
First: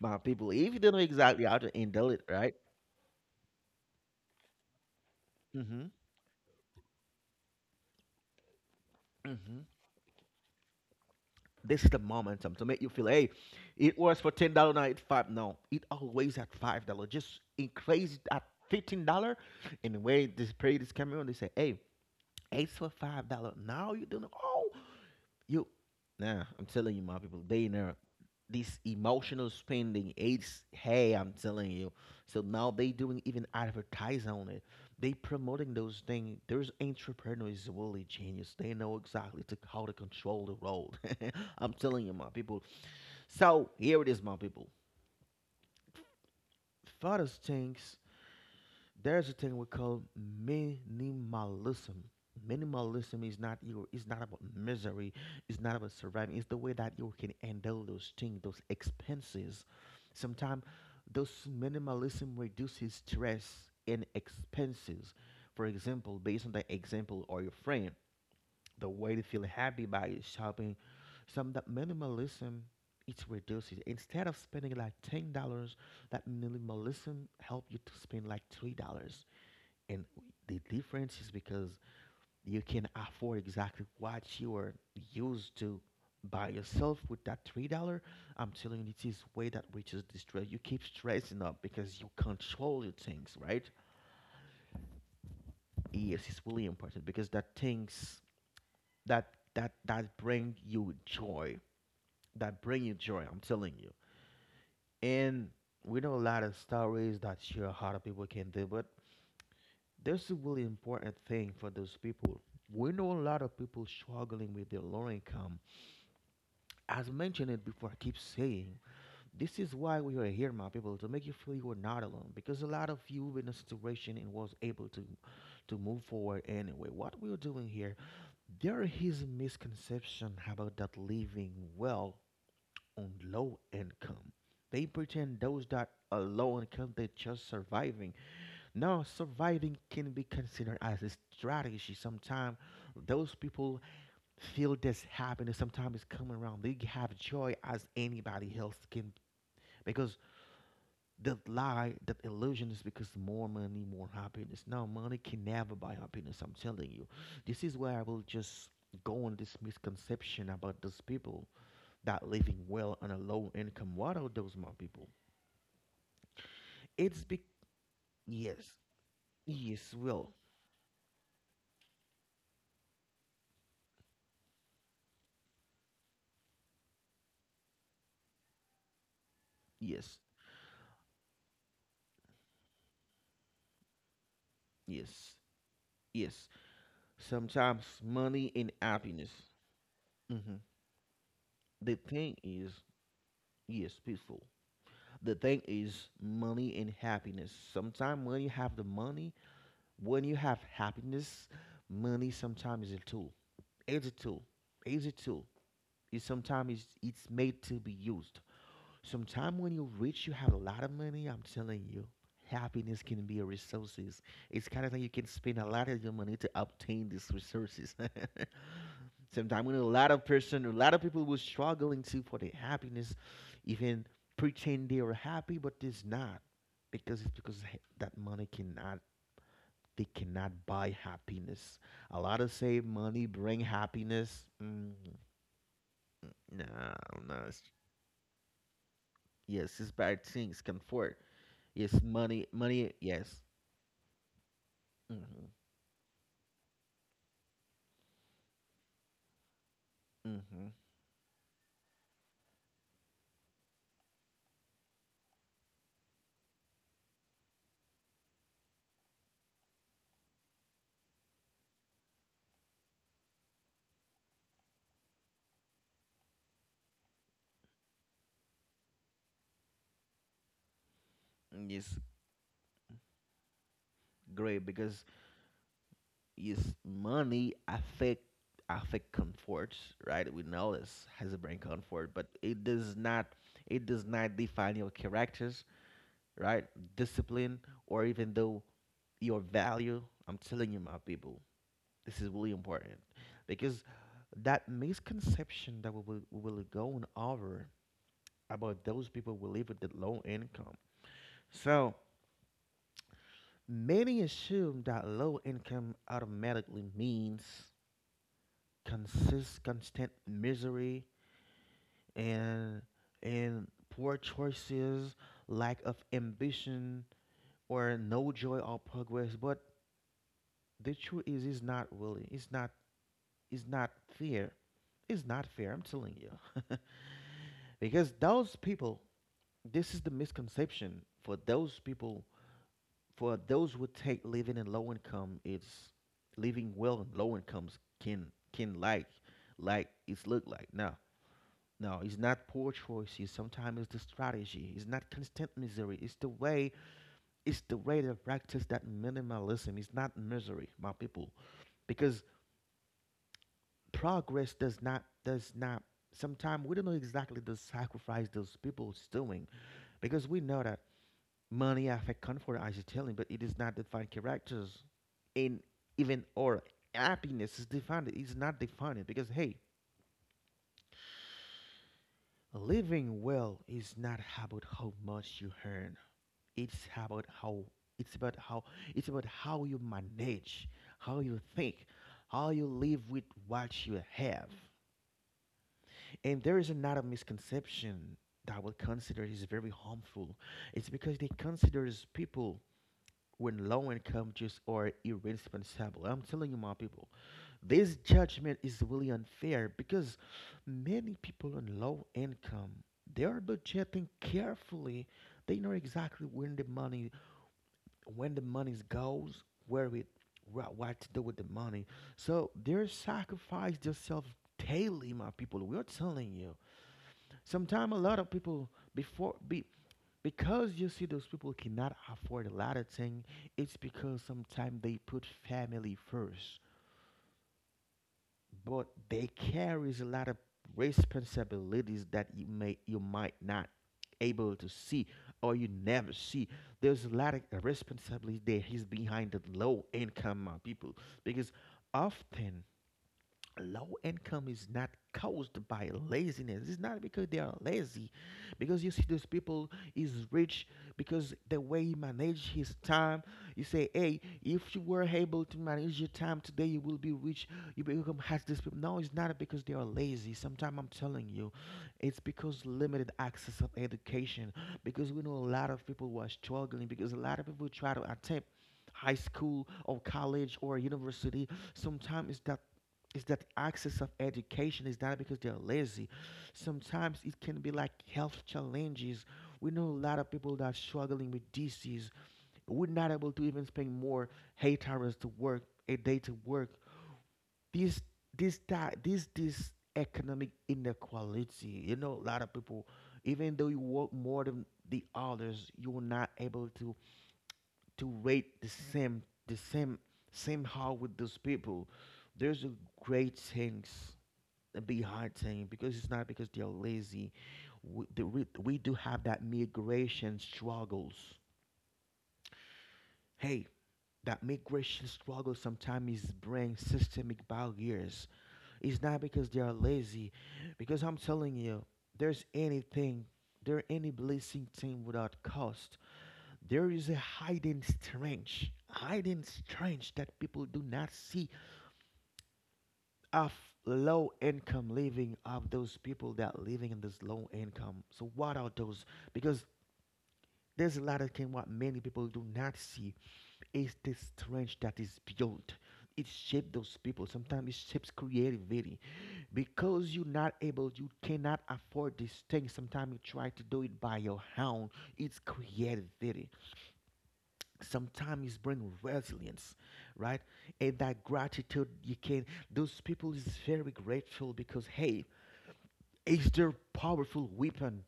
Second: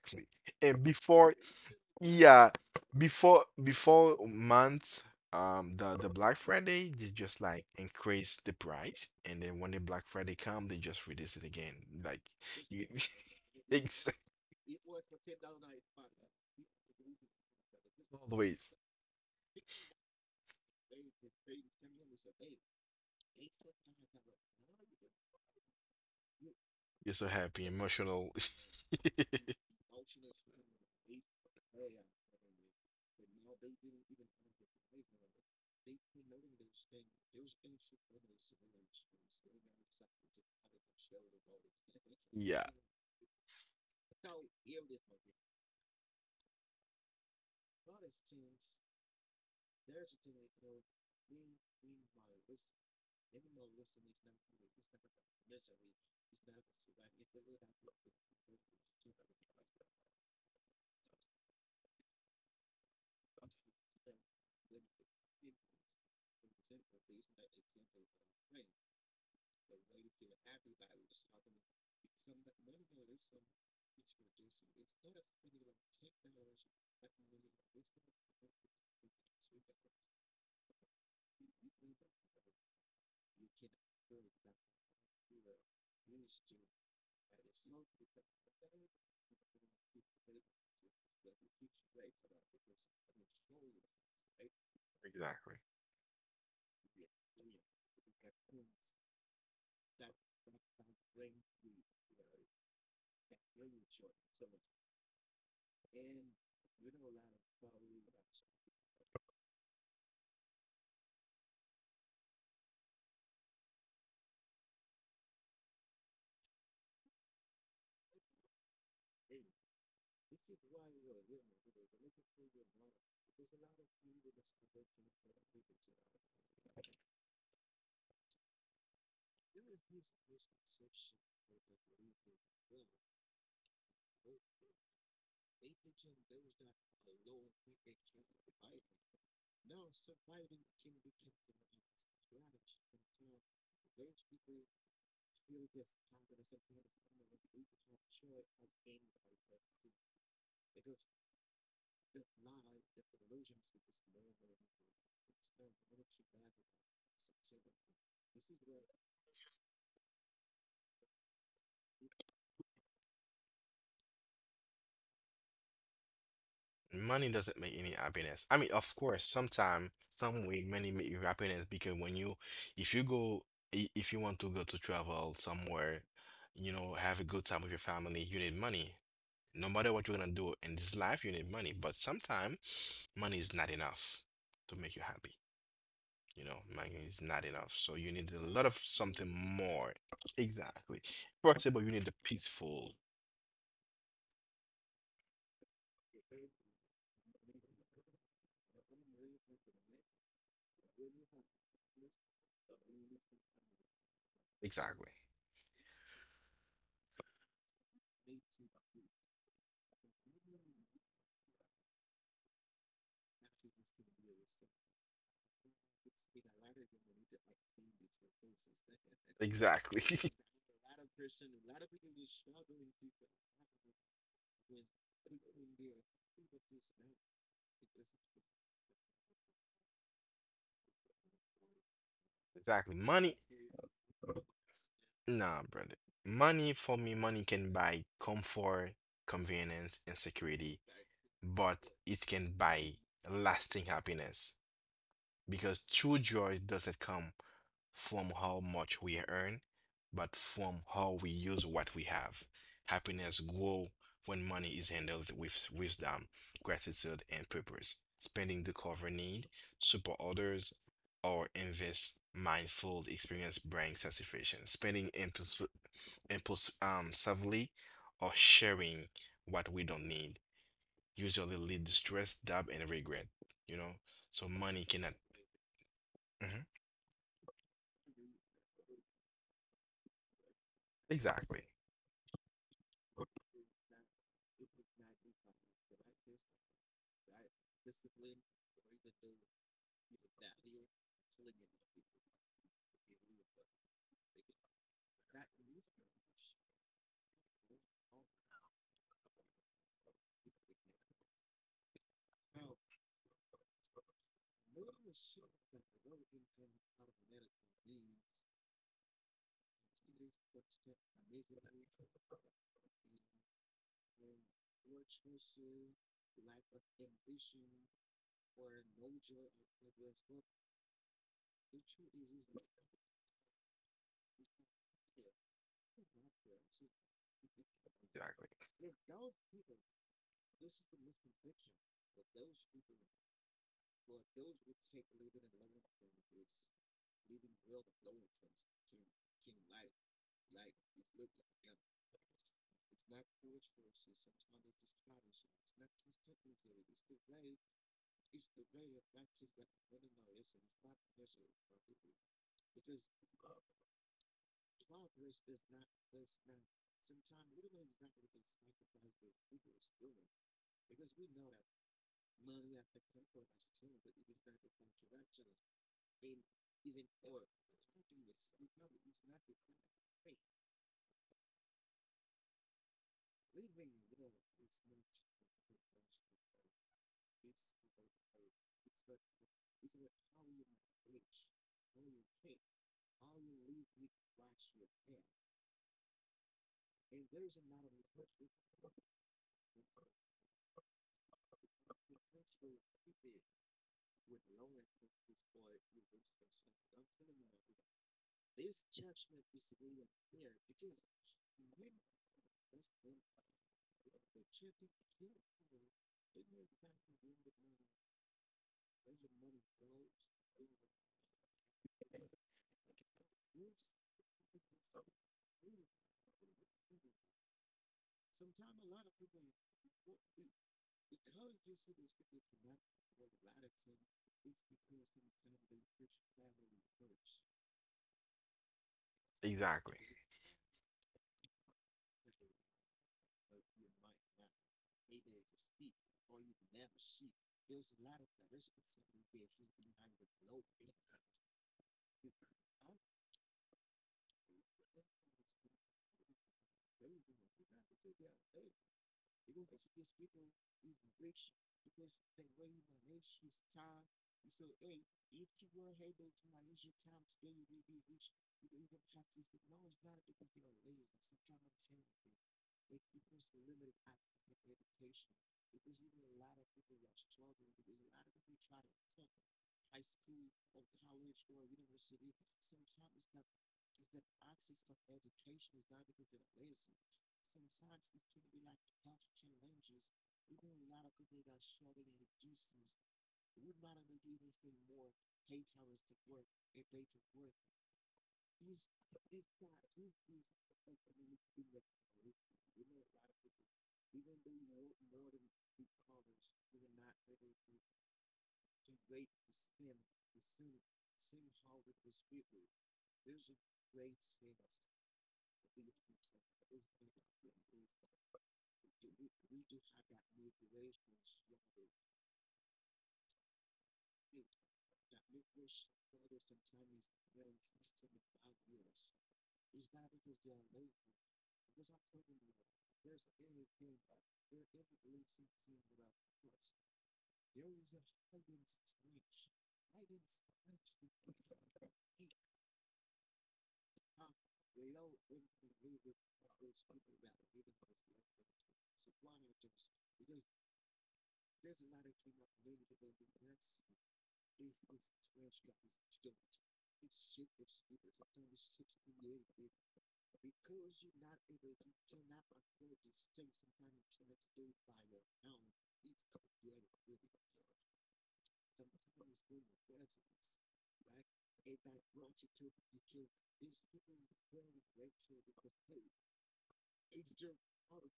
Speaker 1: my people. If you
Speaker 2: And
Speaker 1: don't know
Speaker 2: before,
Speaker 1: exactly how to handle it,
Speaker 2: yeah,
Speaker 1: right?
Speaker 2: before months,
Speaker 1: Mm-hmm.
Speaker 2: the Black Friday they just like increase the price, and then
Speaker 1: hmm
Speaker 2: when the Black Friday come, they just reduce it again.
Speaker 1: This is the
Speaker 2: Like
Speaker 1: momentum to make
Speaker 2: you,
Speaker 1: you feel, hey, it
Speaker 2: it's
Speaker 1: was for $10, now it's 5. No, it always at $5. Just increase it at
Speaker 2: always
Speaker 1: $15. And the way this period is coming on, they say, hey, it's for $5. Now you don't know. Oh. You, nah, I'm telling you,
Speaker 2: you're
Speaker 1: my
Speaker 2: so
Speaker 1: people,
Speaker 2: happy,
Speaker 1: they in there.
Speaker 2: emotional.
Speaker 1: This emotional spending, it's hey, I'm telling you. So now they doing even advertise on it. They promoting those things. There's entrepreneurs really genius. They know exactly to how to control the road. I'm telling you, my
Speaker 2: Yeah,
Speaker 1: people. So here it is, my people. Father's things, there's a thing we call minimalism. Minimalism is not your, it's not about misery, it's not about surviving, it's the way that you can handle those things, those expenses. Sometimes those minimalism reduces stress and expenses. For example, based on the example or your friend, the way to feel happy by shopping, some that minimalism, it reduces. Instead of spending like $10, that minimalism help you to spend like $3. And the difference is because you can afford exactly what you are used to by yourself with that $3. I'm telling you, it is way that reaches the stress. You keep stressing up because you control your things, right? Yes, it's really important because that things that that bring you joy. That bring you joy. I'm telling you. And we know a lot of stories that sure a lot of people can do, but that's a really important thing for those people. We know a lot of people struggling with their low income. As mentioned it before, I keep saying, this is why we are here, my people, to make you feel you are not alone. Because a lot of you in a situation and was able to move forward anyway. What we are doing here, there is a misconception about that living well on low income. They pretend those that are low income, they're just surviving. Now, surviving can be considered as a strategy. Sometimes those people feel this happiness. Sometimes it's coming around. They have joy as anybody else can, because that lie, that illusion is because more money, more happiness. Now, money can never buy happiness. I'm telling you. This is where I will just go on this misconception about those people that living well on a low income. What are those more people?
Speaker 2: money
Speaker 1: It's be,
Speaker 2: doesn't make any happiness. I
Speaker 1: yes,
Speaker 2: mean, of course, sometime,
Speaker 1: yes, well,
Speaker 2: some way, money make you happiness because if you go, if you want to go to travel somewhere, you know, have a good time with your family, you need money. No matter what you're
Speaker 1: yes,
Speaker 2: gonna do in this life, you need money. But sometimes money is not enough to make you happy.
Speaker 1: yes,
Speaker 2: You
Speaker 1: yes.
Speaker 2: know, money is not enough.
Speaker 1: Sometimes
Speaker 2: So you need a
Speaker 1: money
Speaker 2: lot of
Speaker 1: and
Speaker 2: something
Speaker 1: happiness.
Speaker 2: more.
Speaker 1: hmm
Speaker 2: Exactly. First of all, you
Speaker 1: The
Speaker 2: need the
Speaker 1: thing is,
Speaker 2: peaceful.
Speaker 1: yes, peaceful. The thing is money and happiness. Sometimes when you have the money, when you have happiness, money sometimes is a tool. It's a tool.
Speaker 2: Exactly.
Speaker 1: It's a tool. It sometimes, it's made to be used. Sometime when you're rich, you have a lot of money. I'm telling you, happiness can be a resources. It's kind of like you can spend a lot of your money to obtain these resources. Sometimes when a
Speaker 2: Exactly.
Speaker 1: lot of person, a lot of people were struggling to for their happiness, even pretend they are happy, but it's not, because it's because that money cannot, they cannot buy happiness. A lot of say
Speaker 2: Exactly.
Speaker 1: money
Speaker 2: Money,
Speaker 1: bring happiness. Mm,
Speaker 2: nah, brother. Money for
Speaker 1: nah,
Speaker 2: me,
Speaker 1: no,
Speaker 2: money can
Speaker 1: it's-
Speaker 2: buy comfort,
Speaker 1: Yes, it's
Speaker 2: convenience, and
Speaker 1: bad things.
Speaker 2: security,
Speaker 1: Comfort.
Speaker 2: but
Speaker 1: Yes,
Speaker 2: it
Speaker 1: money,
Speaker 2: can buy
Speaker 1: money. Yes.
Speaker 2: lasting happiness.
Speaker 1: Mhm.
Speaker 2: Because true joy doesn't come from how much we earn, but
Speaker 1: Mhm.
Speaker 2: from how we use what we have. Happiness grows when money is handled with wisdom, gratitude, and purpose. Spending the cover need, support others, or invest mindful experience brings satisfaction. Spending impulse, savvily or sharing what we don't need usually lead to
Speaker 1: Yes,
Speaker 2: stress, doubt, and regret. You know, so
Speaker 1: great.
Speaker 2: money
Speaker 1: Because
Speaker 2: cannot. Mhm.
Speaker 1: yes, money affect, affect comfort, right? We know this has a
Speaker 2: Exactly.
Speaker 1: brain comfort, but it does not, it does not define your characters, right? Discipline or even though your value. I'm telling you, my people, this is really important because that misconception that we will go on over about those people who live with the low income. So many assume that low income automatically means consist, constant misery, and and poor choices, lack of ambition, or no joy or progress. But the truth is, it's not really. It's not. It's not fair. It's not fair. I'm telling you, because those people. This is the misconception for those people, for those who take living in low income, it's living well in low incomes can like it's look like. No, no, it's not poor choices. Sometimes it's the strategy. It's not constant misery. It's the way. It's the way they practice that minimalism. It's not misery, my people, because progress does not, does not. Sometimes we don't know exactly the sacrifice those people is doing, because we know that money affect comfort, as you telling, but it is not defined characters, and even or happiness is defined. It's not defined because hey, living well is not about how much you earn. It's about how, it's about how it's about how you manage, how you think, how you live with what you have. And there is another misconception that I would consider is very harmful. It's because they considers people when low income just are irresponsible. I'm telling you, my people, this judgment is really unfair because many people on low income, they are budgeting carefully. They know exactly when the money goes, where it what to do with the money. So they sacrifice themselves daily, my people. We're telling you. Sometimes a lot of people before be because you see those people cannot afford a lot of things, it's because sometimes they put family first, but they
Speaker 2: Exactly.
Speaker 1: carries a lot of responsibilities that you might not able to see or you never see. There's a lot of responsibility there he's behind the low income people because often low income is not caused by laziness. It's not because they are lazy, because you see those people is rich because the way he manage his time. You say, hey, if you were able to manage your time today you will be rich. You become has this people. No, it's not because they are lazy sometimes, I'm telling you. It's because limited access of education, because we know a lot of people who are struggling because a lot of people try to attempt high school or college or university. Sometimes it's that is that access of education, is not because they're lazy. Sometimes it can be like health challenges. We know a lot of people that are struggling with disease. We're not able to even spend more 8 hours to work, a day to work. This this ti- this economic inequality. You know, a lot of people, even though you work more than the others, you're not able to rate the same same how with those people. There's a great things behind thing because it's not because they're lazy. We do have that migration struggles. Hey, that migration struggle sometimes bring systemic barriers. It's not because they are lazy, because I'm telling you, there's anything, there any blessing thing without cost. There is a hidden strength, hidden strength that people do not see of low income living, of those people that living in this low income. So what are those? Because there's a lot of thing what many people do not see is the strength that is built. It shapes those people. Sometimes it shapes creativity. Because you're not able, you cannot afford these things. Sometimes you try to do it by your own. It's creativity. Sometimes it's bring resilience, right? And that gratitude you can, those people is very grateful because hey, it's their powerful weapon.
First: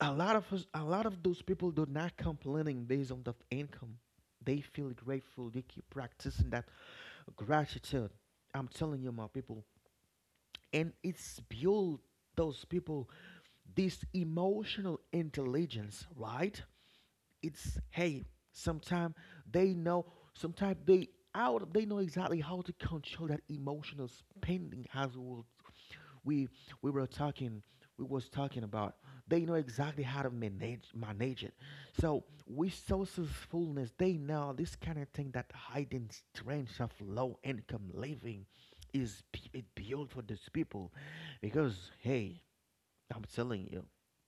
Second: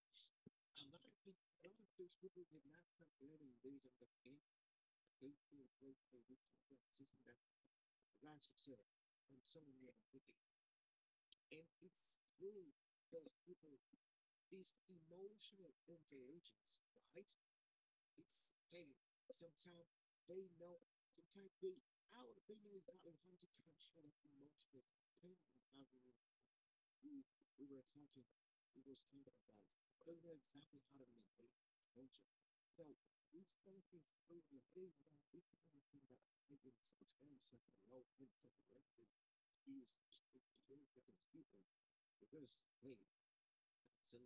Speaker 1: A lot of us, a lot of those people do not complaining based on the income. They feel grateful. They keep practicing that gratitude. I'm telling you, my people, and it's built those people this emotional intelligence, right? It's hey, sometimes they know, sometimes they out, they know exactly how to control that emotional spending as well. We we were talking we was talking about they know exactly how to manage it. So with successfulness they know this kind of thing, that hiding strength of low income living is it built for these people. Because hey, I'm telling you,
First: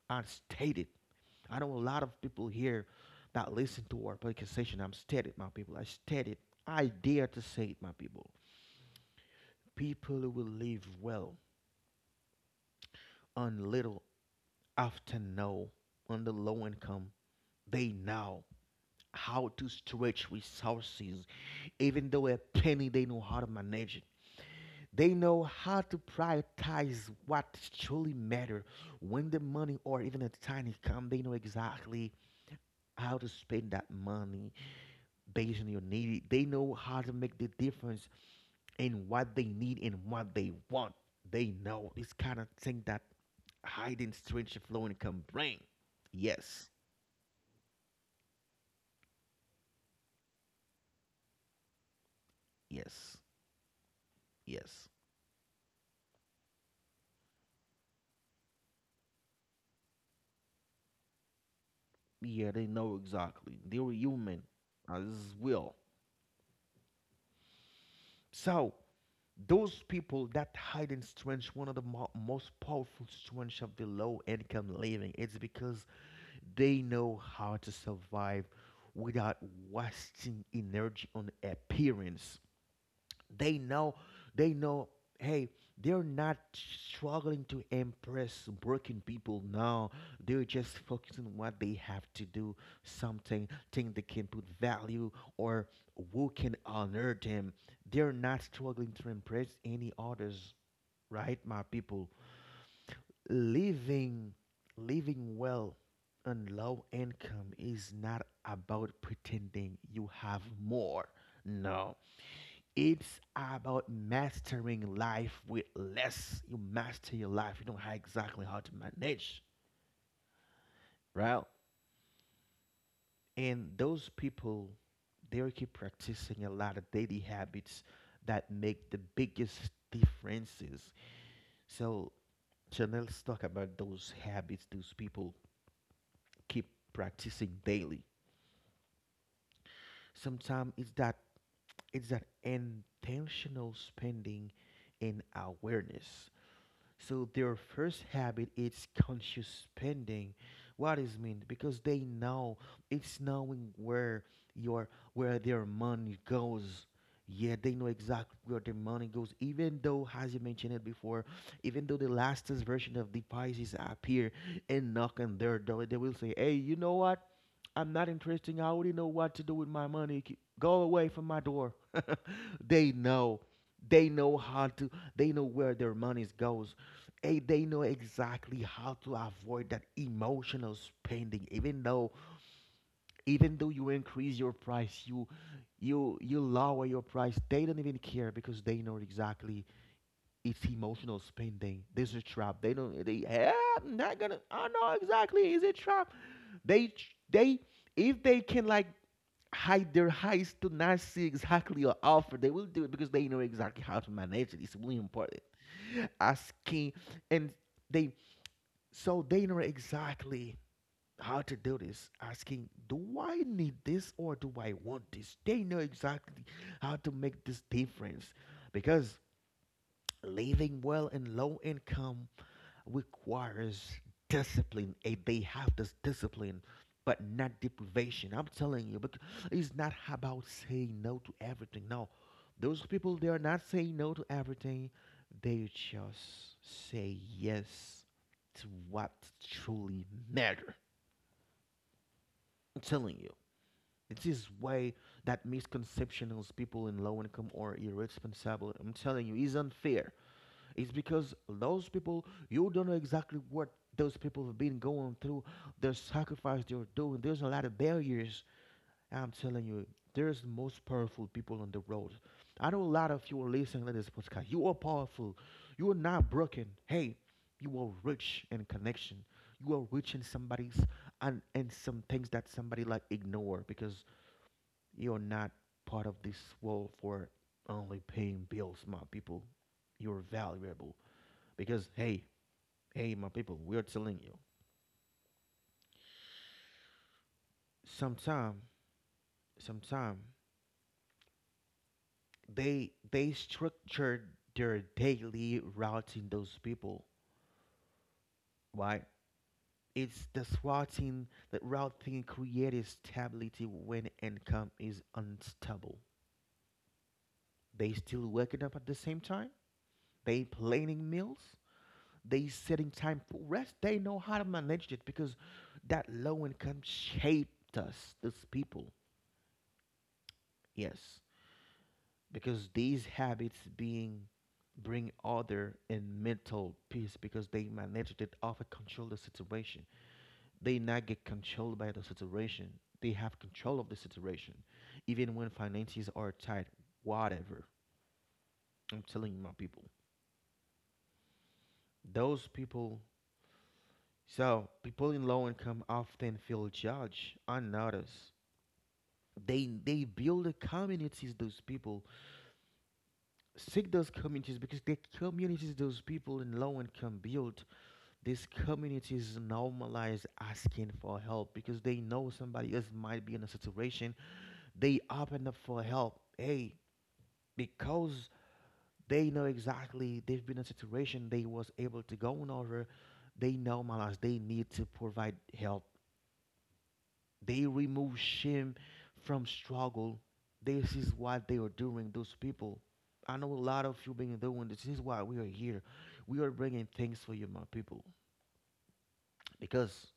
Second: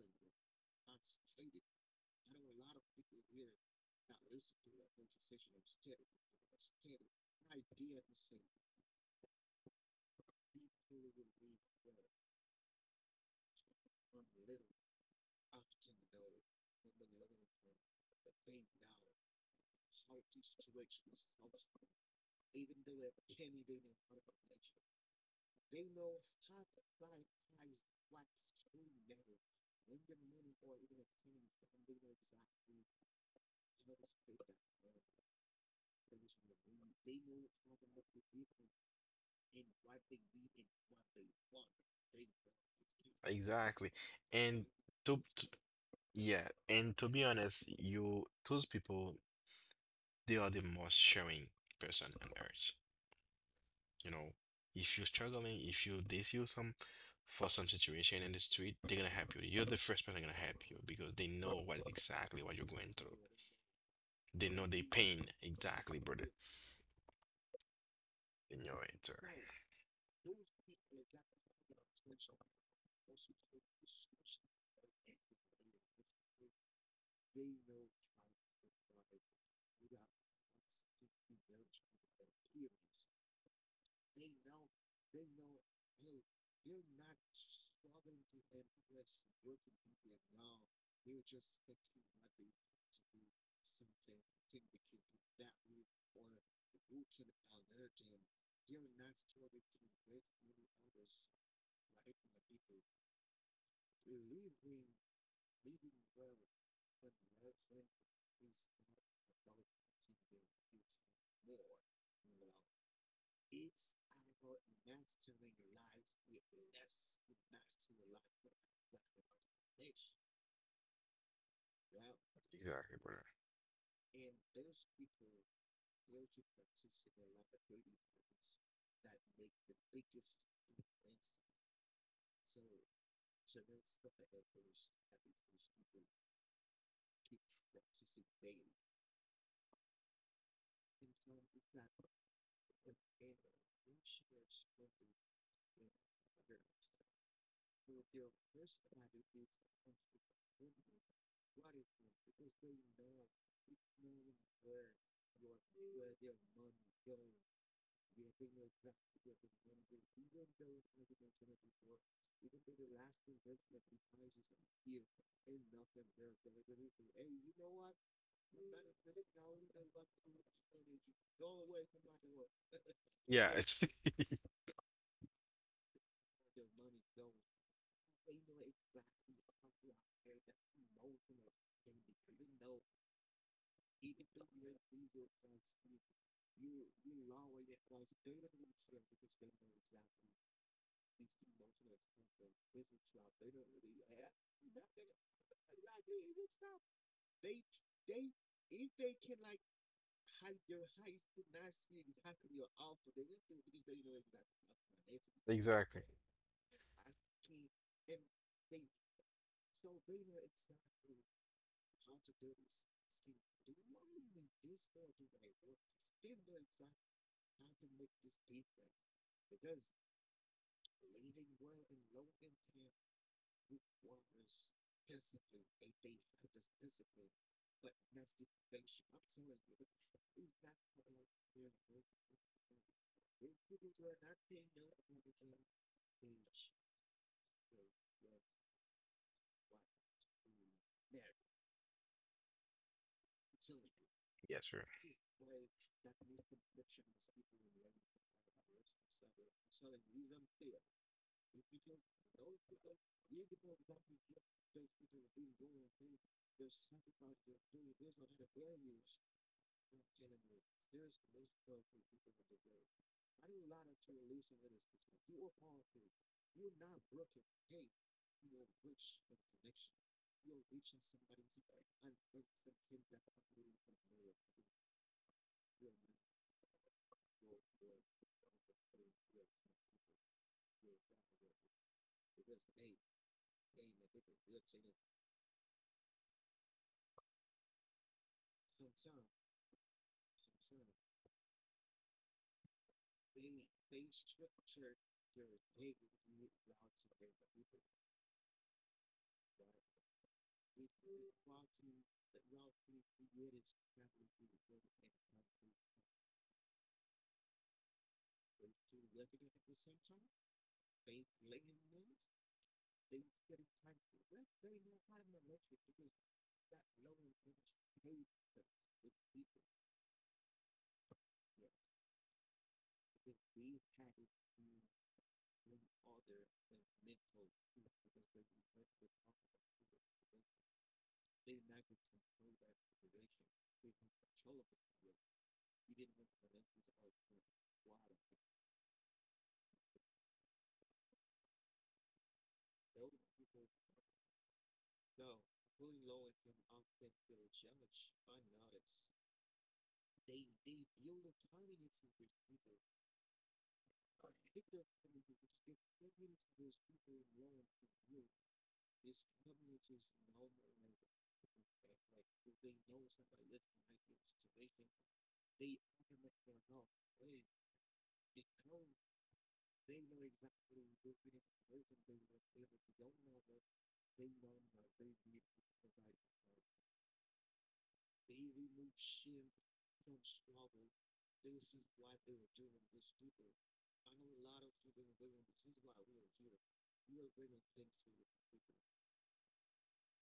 Speaker 1: I stated, I know a lot of people here that listen to our podcast session. I'm stated, my people, I stated, I dare to say it, my people, people who will live well on little often know on the low income, they know how to stretch resources. Even though a penny, they know how to manage it. They know how to prioritize what truly matter. When the money or even a tiny come, they know exactly how to spend that money based on your need. They know how to make the difference in what they need and what they want. They know this kind of thing that
Speaker 2: Exactly.
Speaker 1: hiding strange
Speaker 2: And
Speaker 1: flow income
Speaker 2: to
Speaker 1: bring.
Speaker 2: yeah,
Speaker 1: Yes,
Speaker 2: and to be honest, you those people they are the most sharing person on earth.
Speaker 1: yes.
Speaker 2: You know,
Speaker 1: Yes.
Speaker 2: if you're struggling, if you they see you some for some situation in the street, they're gonna help you. You're the first person gonna help you because they know what exactly
Speaker 1: Yeah,
Speaker 2: what you're
Speaker 1: they
Speaker 2: going
Speaker 1: know
Speaker 2: through.
Speaker 1: exactly. They were human
Speaker 2: They know the pain
Speaker 1: as well.
Speaker 2: exactly, brother, in
Speaker 1: So,
Speaker 2: your answer.
Speaker 1: those people that hide in strength, one of the most powerful strengths of the low income living, it's because they know how to survive without wasting energy on appearance. They know, they know, hey, they're not struggling to impress working people. No, they're just focusing on what they have to do, something, thing they can put value or who can honor them. They're not struggling to impress any others, right, my people? Living, living well on low income is not about pretending you have more. No, it's about mastering life with less. You master your life. You know how exactly how to manage, right? And those people, they will keep practicing a lot of daily habits that make the biggest differences. So, so let's talk about those habits those people keep practicing daily. Sometimes it's that intentional spending and awareness. So their first habit is conscious spending. What is does mean? Because they know, it's knowing where your where their money goes. Yeah, they know exactly where their money goes. Even though, as you mentioned it before, even though the lastest version of the Pisces appear and knock on their door, they will say, "Hey, you know what? I'm not interested. I already know what to do with my money. Go away from my door." They know. They know how to. They know where their money goes. Eh, they know exactly how to avoid that emotional spending. Even though you increase your price, you, you lower your price. They don't even care because they know exactly it's emotional spending. This is a trap. They don't. They. "Eh, I'm not gonna. I know exactly. Is it trap?" They. If they can like hide their highs to not see exactly your offer, they will do it because they know exactly how to manage it. It's really important. Asking and they, so they know exactly how to do this. Asking, do I need this or do I want this? They know exactly how to make this difference because living well in low income requires discipline. A they have this discipline, but not deprivation. I'm telling you, but it's not about saying no to everything. No, those people they are not saying no to everything. They just say yes to what truly matter. I'm telling you. It is
Speaker 2: Yes,
Speaker 1: way that misconceptions people in low income or irresponsible. I'm telling you, is unfair. It's because those people, you don't know exactly what those people have been going through, the sacrifice they're doing. There's a lot of barriers. I'm telling you, there's the most powerful people on the road. I know a lot of you are listening to this podcast. You are powerful. You are not broken. Hey, you are rich in connection. You are rich in somebody's and some things that somebody like ignore because you're not part of this world for only paying bills, my people. You're valuable because hey, hey, my people, we are telling you, sometime, sometime they structured their daily routing. Those people, right? It's the routing, that routing creates stability when income is unstable. They still waking up at the same time. They planning meals. They setting time for rest. They know how to manage it because that low income shaped us, those people. Yes, because these habits being bring order and mental peace because they manage it, often control the situation. They not get controlled by the situation. They have control of the situation even when finances are tight. Whatever, I'm telling you, my people, those people. So people in low income often feel judged, unnoticed. They build the communities, those people seek those communities, because the communities those people in low income build, these communities normalize asking for help because they know somebody else might be in a situation. They open up for help. Hey, because they know exactly they've been in a situation, they was able to go on over, they normalize they need to provide help. They remove shame from struggle. This is what they are doing, those people. I know a lot of you been doing this. This is why we are here. We are bringing things for you, my people, because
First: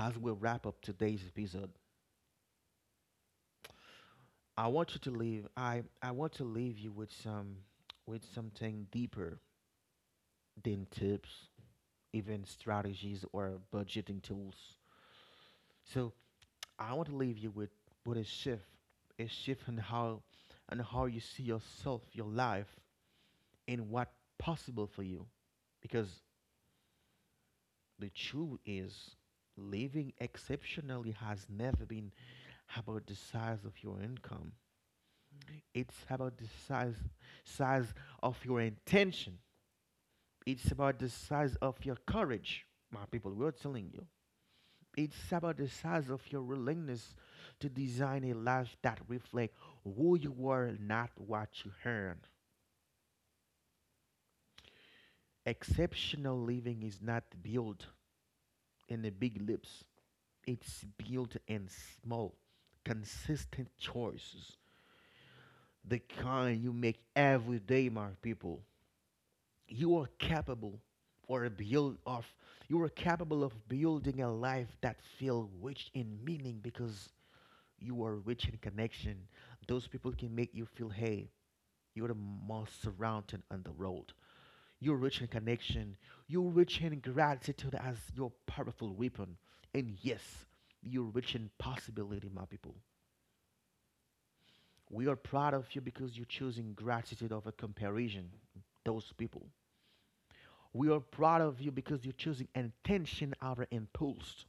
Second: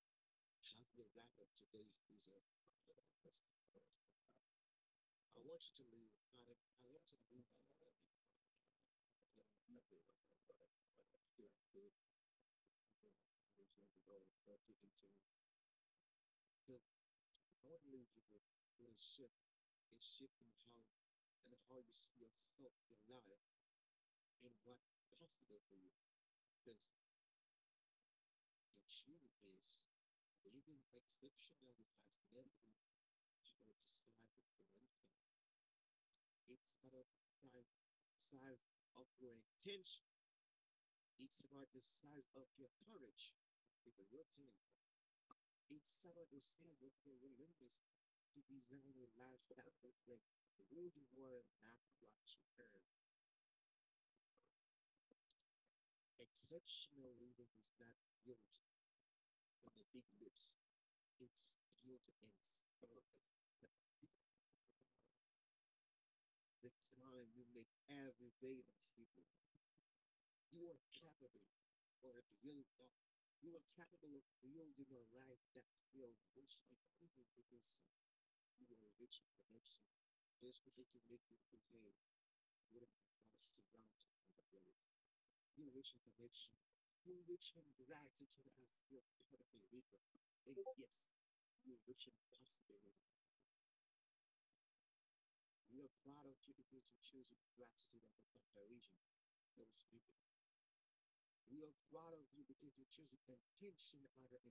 Speaker 1: as we wrap up today's episode, I want you to leave. I want to leave you with some, with something deeper than tips, even strategies or budgeting tools. So I want to leave you with with a shift, a shift in how and how you see yourself, your life, and what possible for you. Because the truth is, living exceptionally has never been about the size of your income. It's about the size size of your intention. It's about the size of your courage, my people. We're telling you. It's about the size of your willingness to design a life that reflects who you are, not what you earn. Exceptional living is not built in the big leaps. It's built in small, consistent choices. The kind you make every day, my people. you are capable or build of you are capable of building a life that feel rich in meaning because you are rich in connection. Those people can make you feel hey, you're the most surrounded on the road. You're rich in connection. You're rich in gratitude as your powerful weapon. And yes, you're rich in possibility, my people. We are proud of you because you're choosing gratitude over comparison, those people. We are proud of you because you're choosing intention over impulse.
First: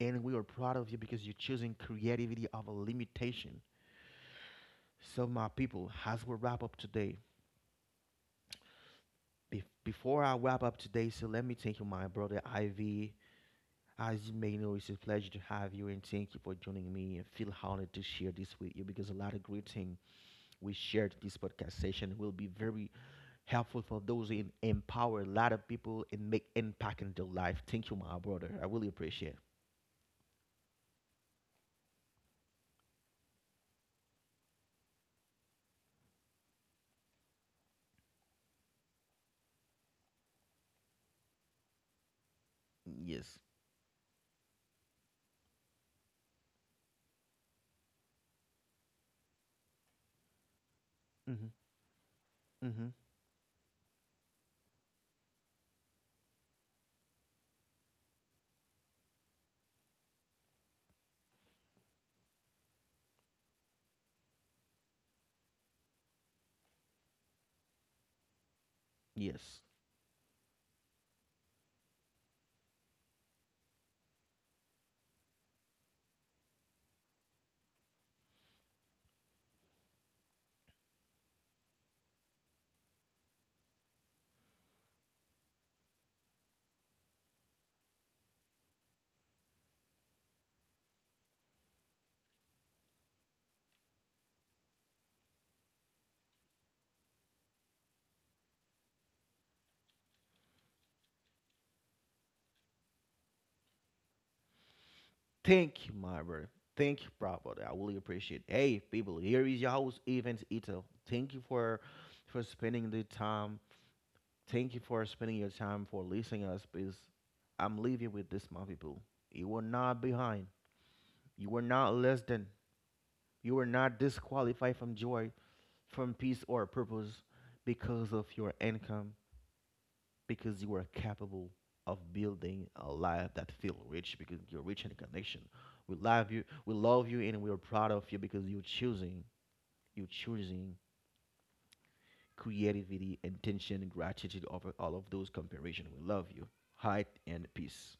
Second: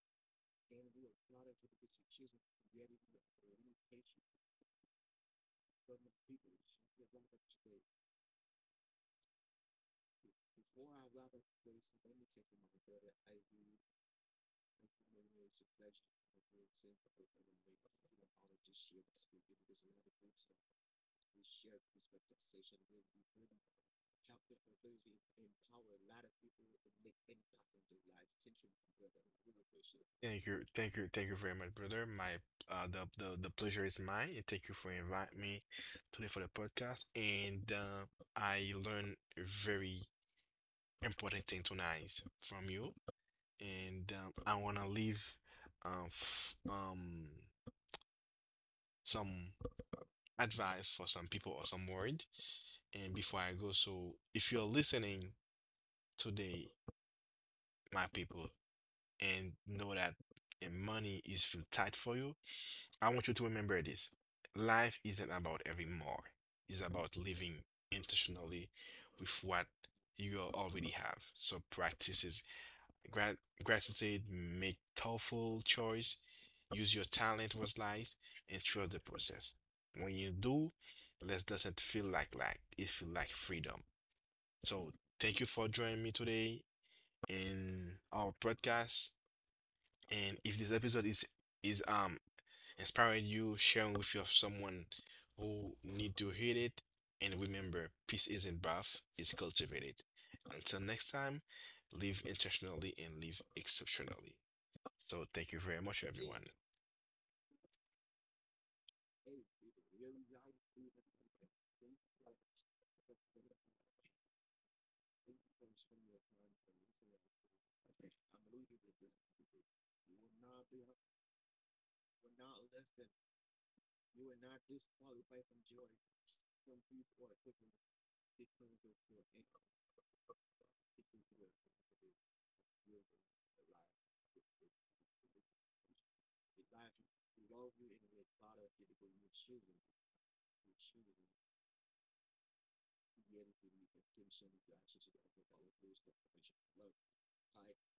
Speaker 1: And we are proud of you because you're choosing creativity over limitation. So, my people, as we wrap up today, before I wrap up today, so let me thank you, my brother Ivy. As you may know, it's a pleasure to have you and thank you for joining me. I feel honored to share this with you because a lot of great things we shared this podcast session will be very helpful for those who empower a lot of people and make impact in their life. Thank you, my brother. I really appreciate. It.
Speaker 2: thank you, thank you, thank you very much, brother. My the pleasure is mine, and thank you for inviting me today for the podcast. And I learned a very important thing tonight from you,
Speaker 1: Yes.
Speaker 2: and I wanna leave f some advice for some
Speaker 1: Mm-hmm.
Speaker 2: people or some word.
Speaker 1: Mm-hmm.
Speaker 2: And before I go, so if you're listening today, my people, and know that money is feel tight for you, I want you to remember this. Life isn't about having more. It's about living intentionally with
Speaker 1: Yes.
Speaker 2: what you already have. So practices grat- gratitude, make thoughtful choice, use your talent was lies, and trust the process. When you do, this doesn't feel like lack. It feel like freedom. So thank you for joining me today in our podcast. And if this episode is is um inspiring you, sharing with your someone who need to hear it. And remember, peace isn't buff, it's cultivated. Until next time, live intentionally and live exceptionally. So thank you very
Speaker 1: Thank you,
Speaker 2: much,
Speaker 1: my
Speaker 2: everyone.
Speaker 1: brother. Thank you, brother. I really appreciate. It. Hey, people, here is your host, Evans Ito. Thank you for spending the time. Thank you for spending your time for listening us. Because I'm leaving with this, my people. You were not behind. You were not less than. You were not disqualified from joy, from peace, or purpose because of your income, because you are capable of building a life that feels rich because you're rich in connection. We love you, and we are proud of you because you're choosing creativity, intention, and gratitude over all of those comparison. We love you. Height and peace.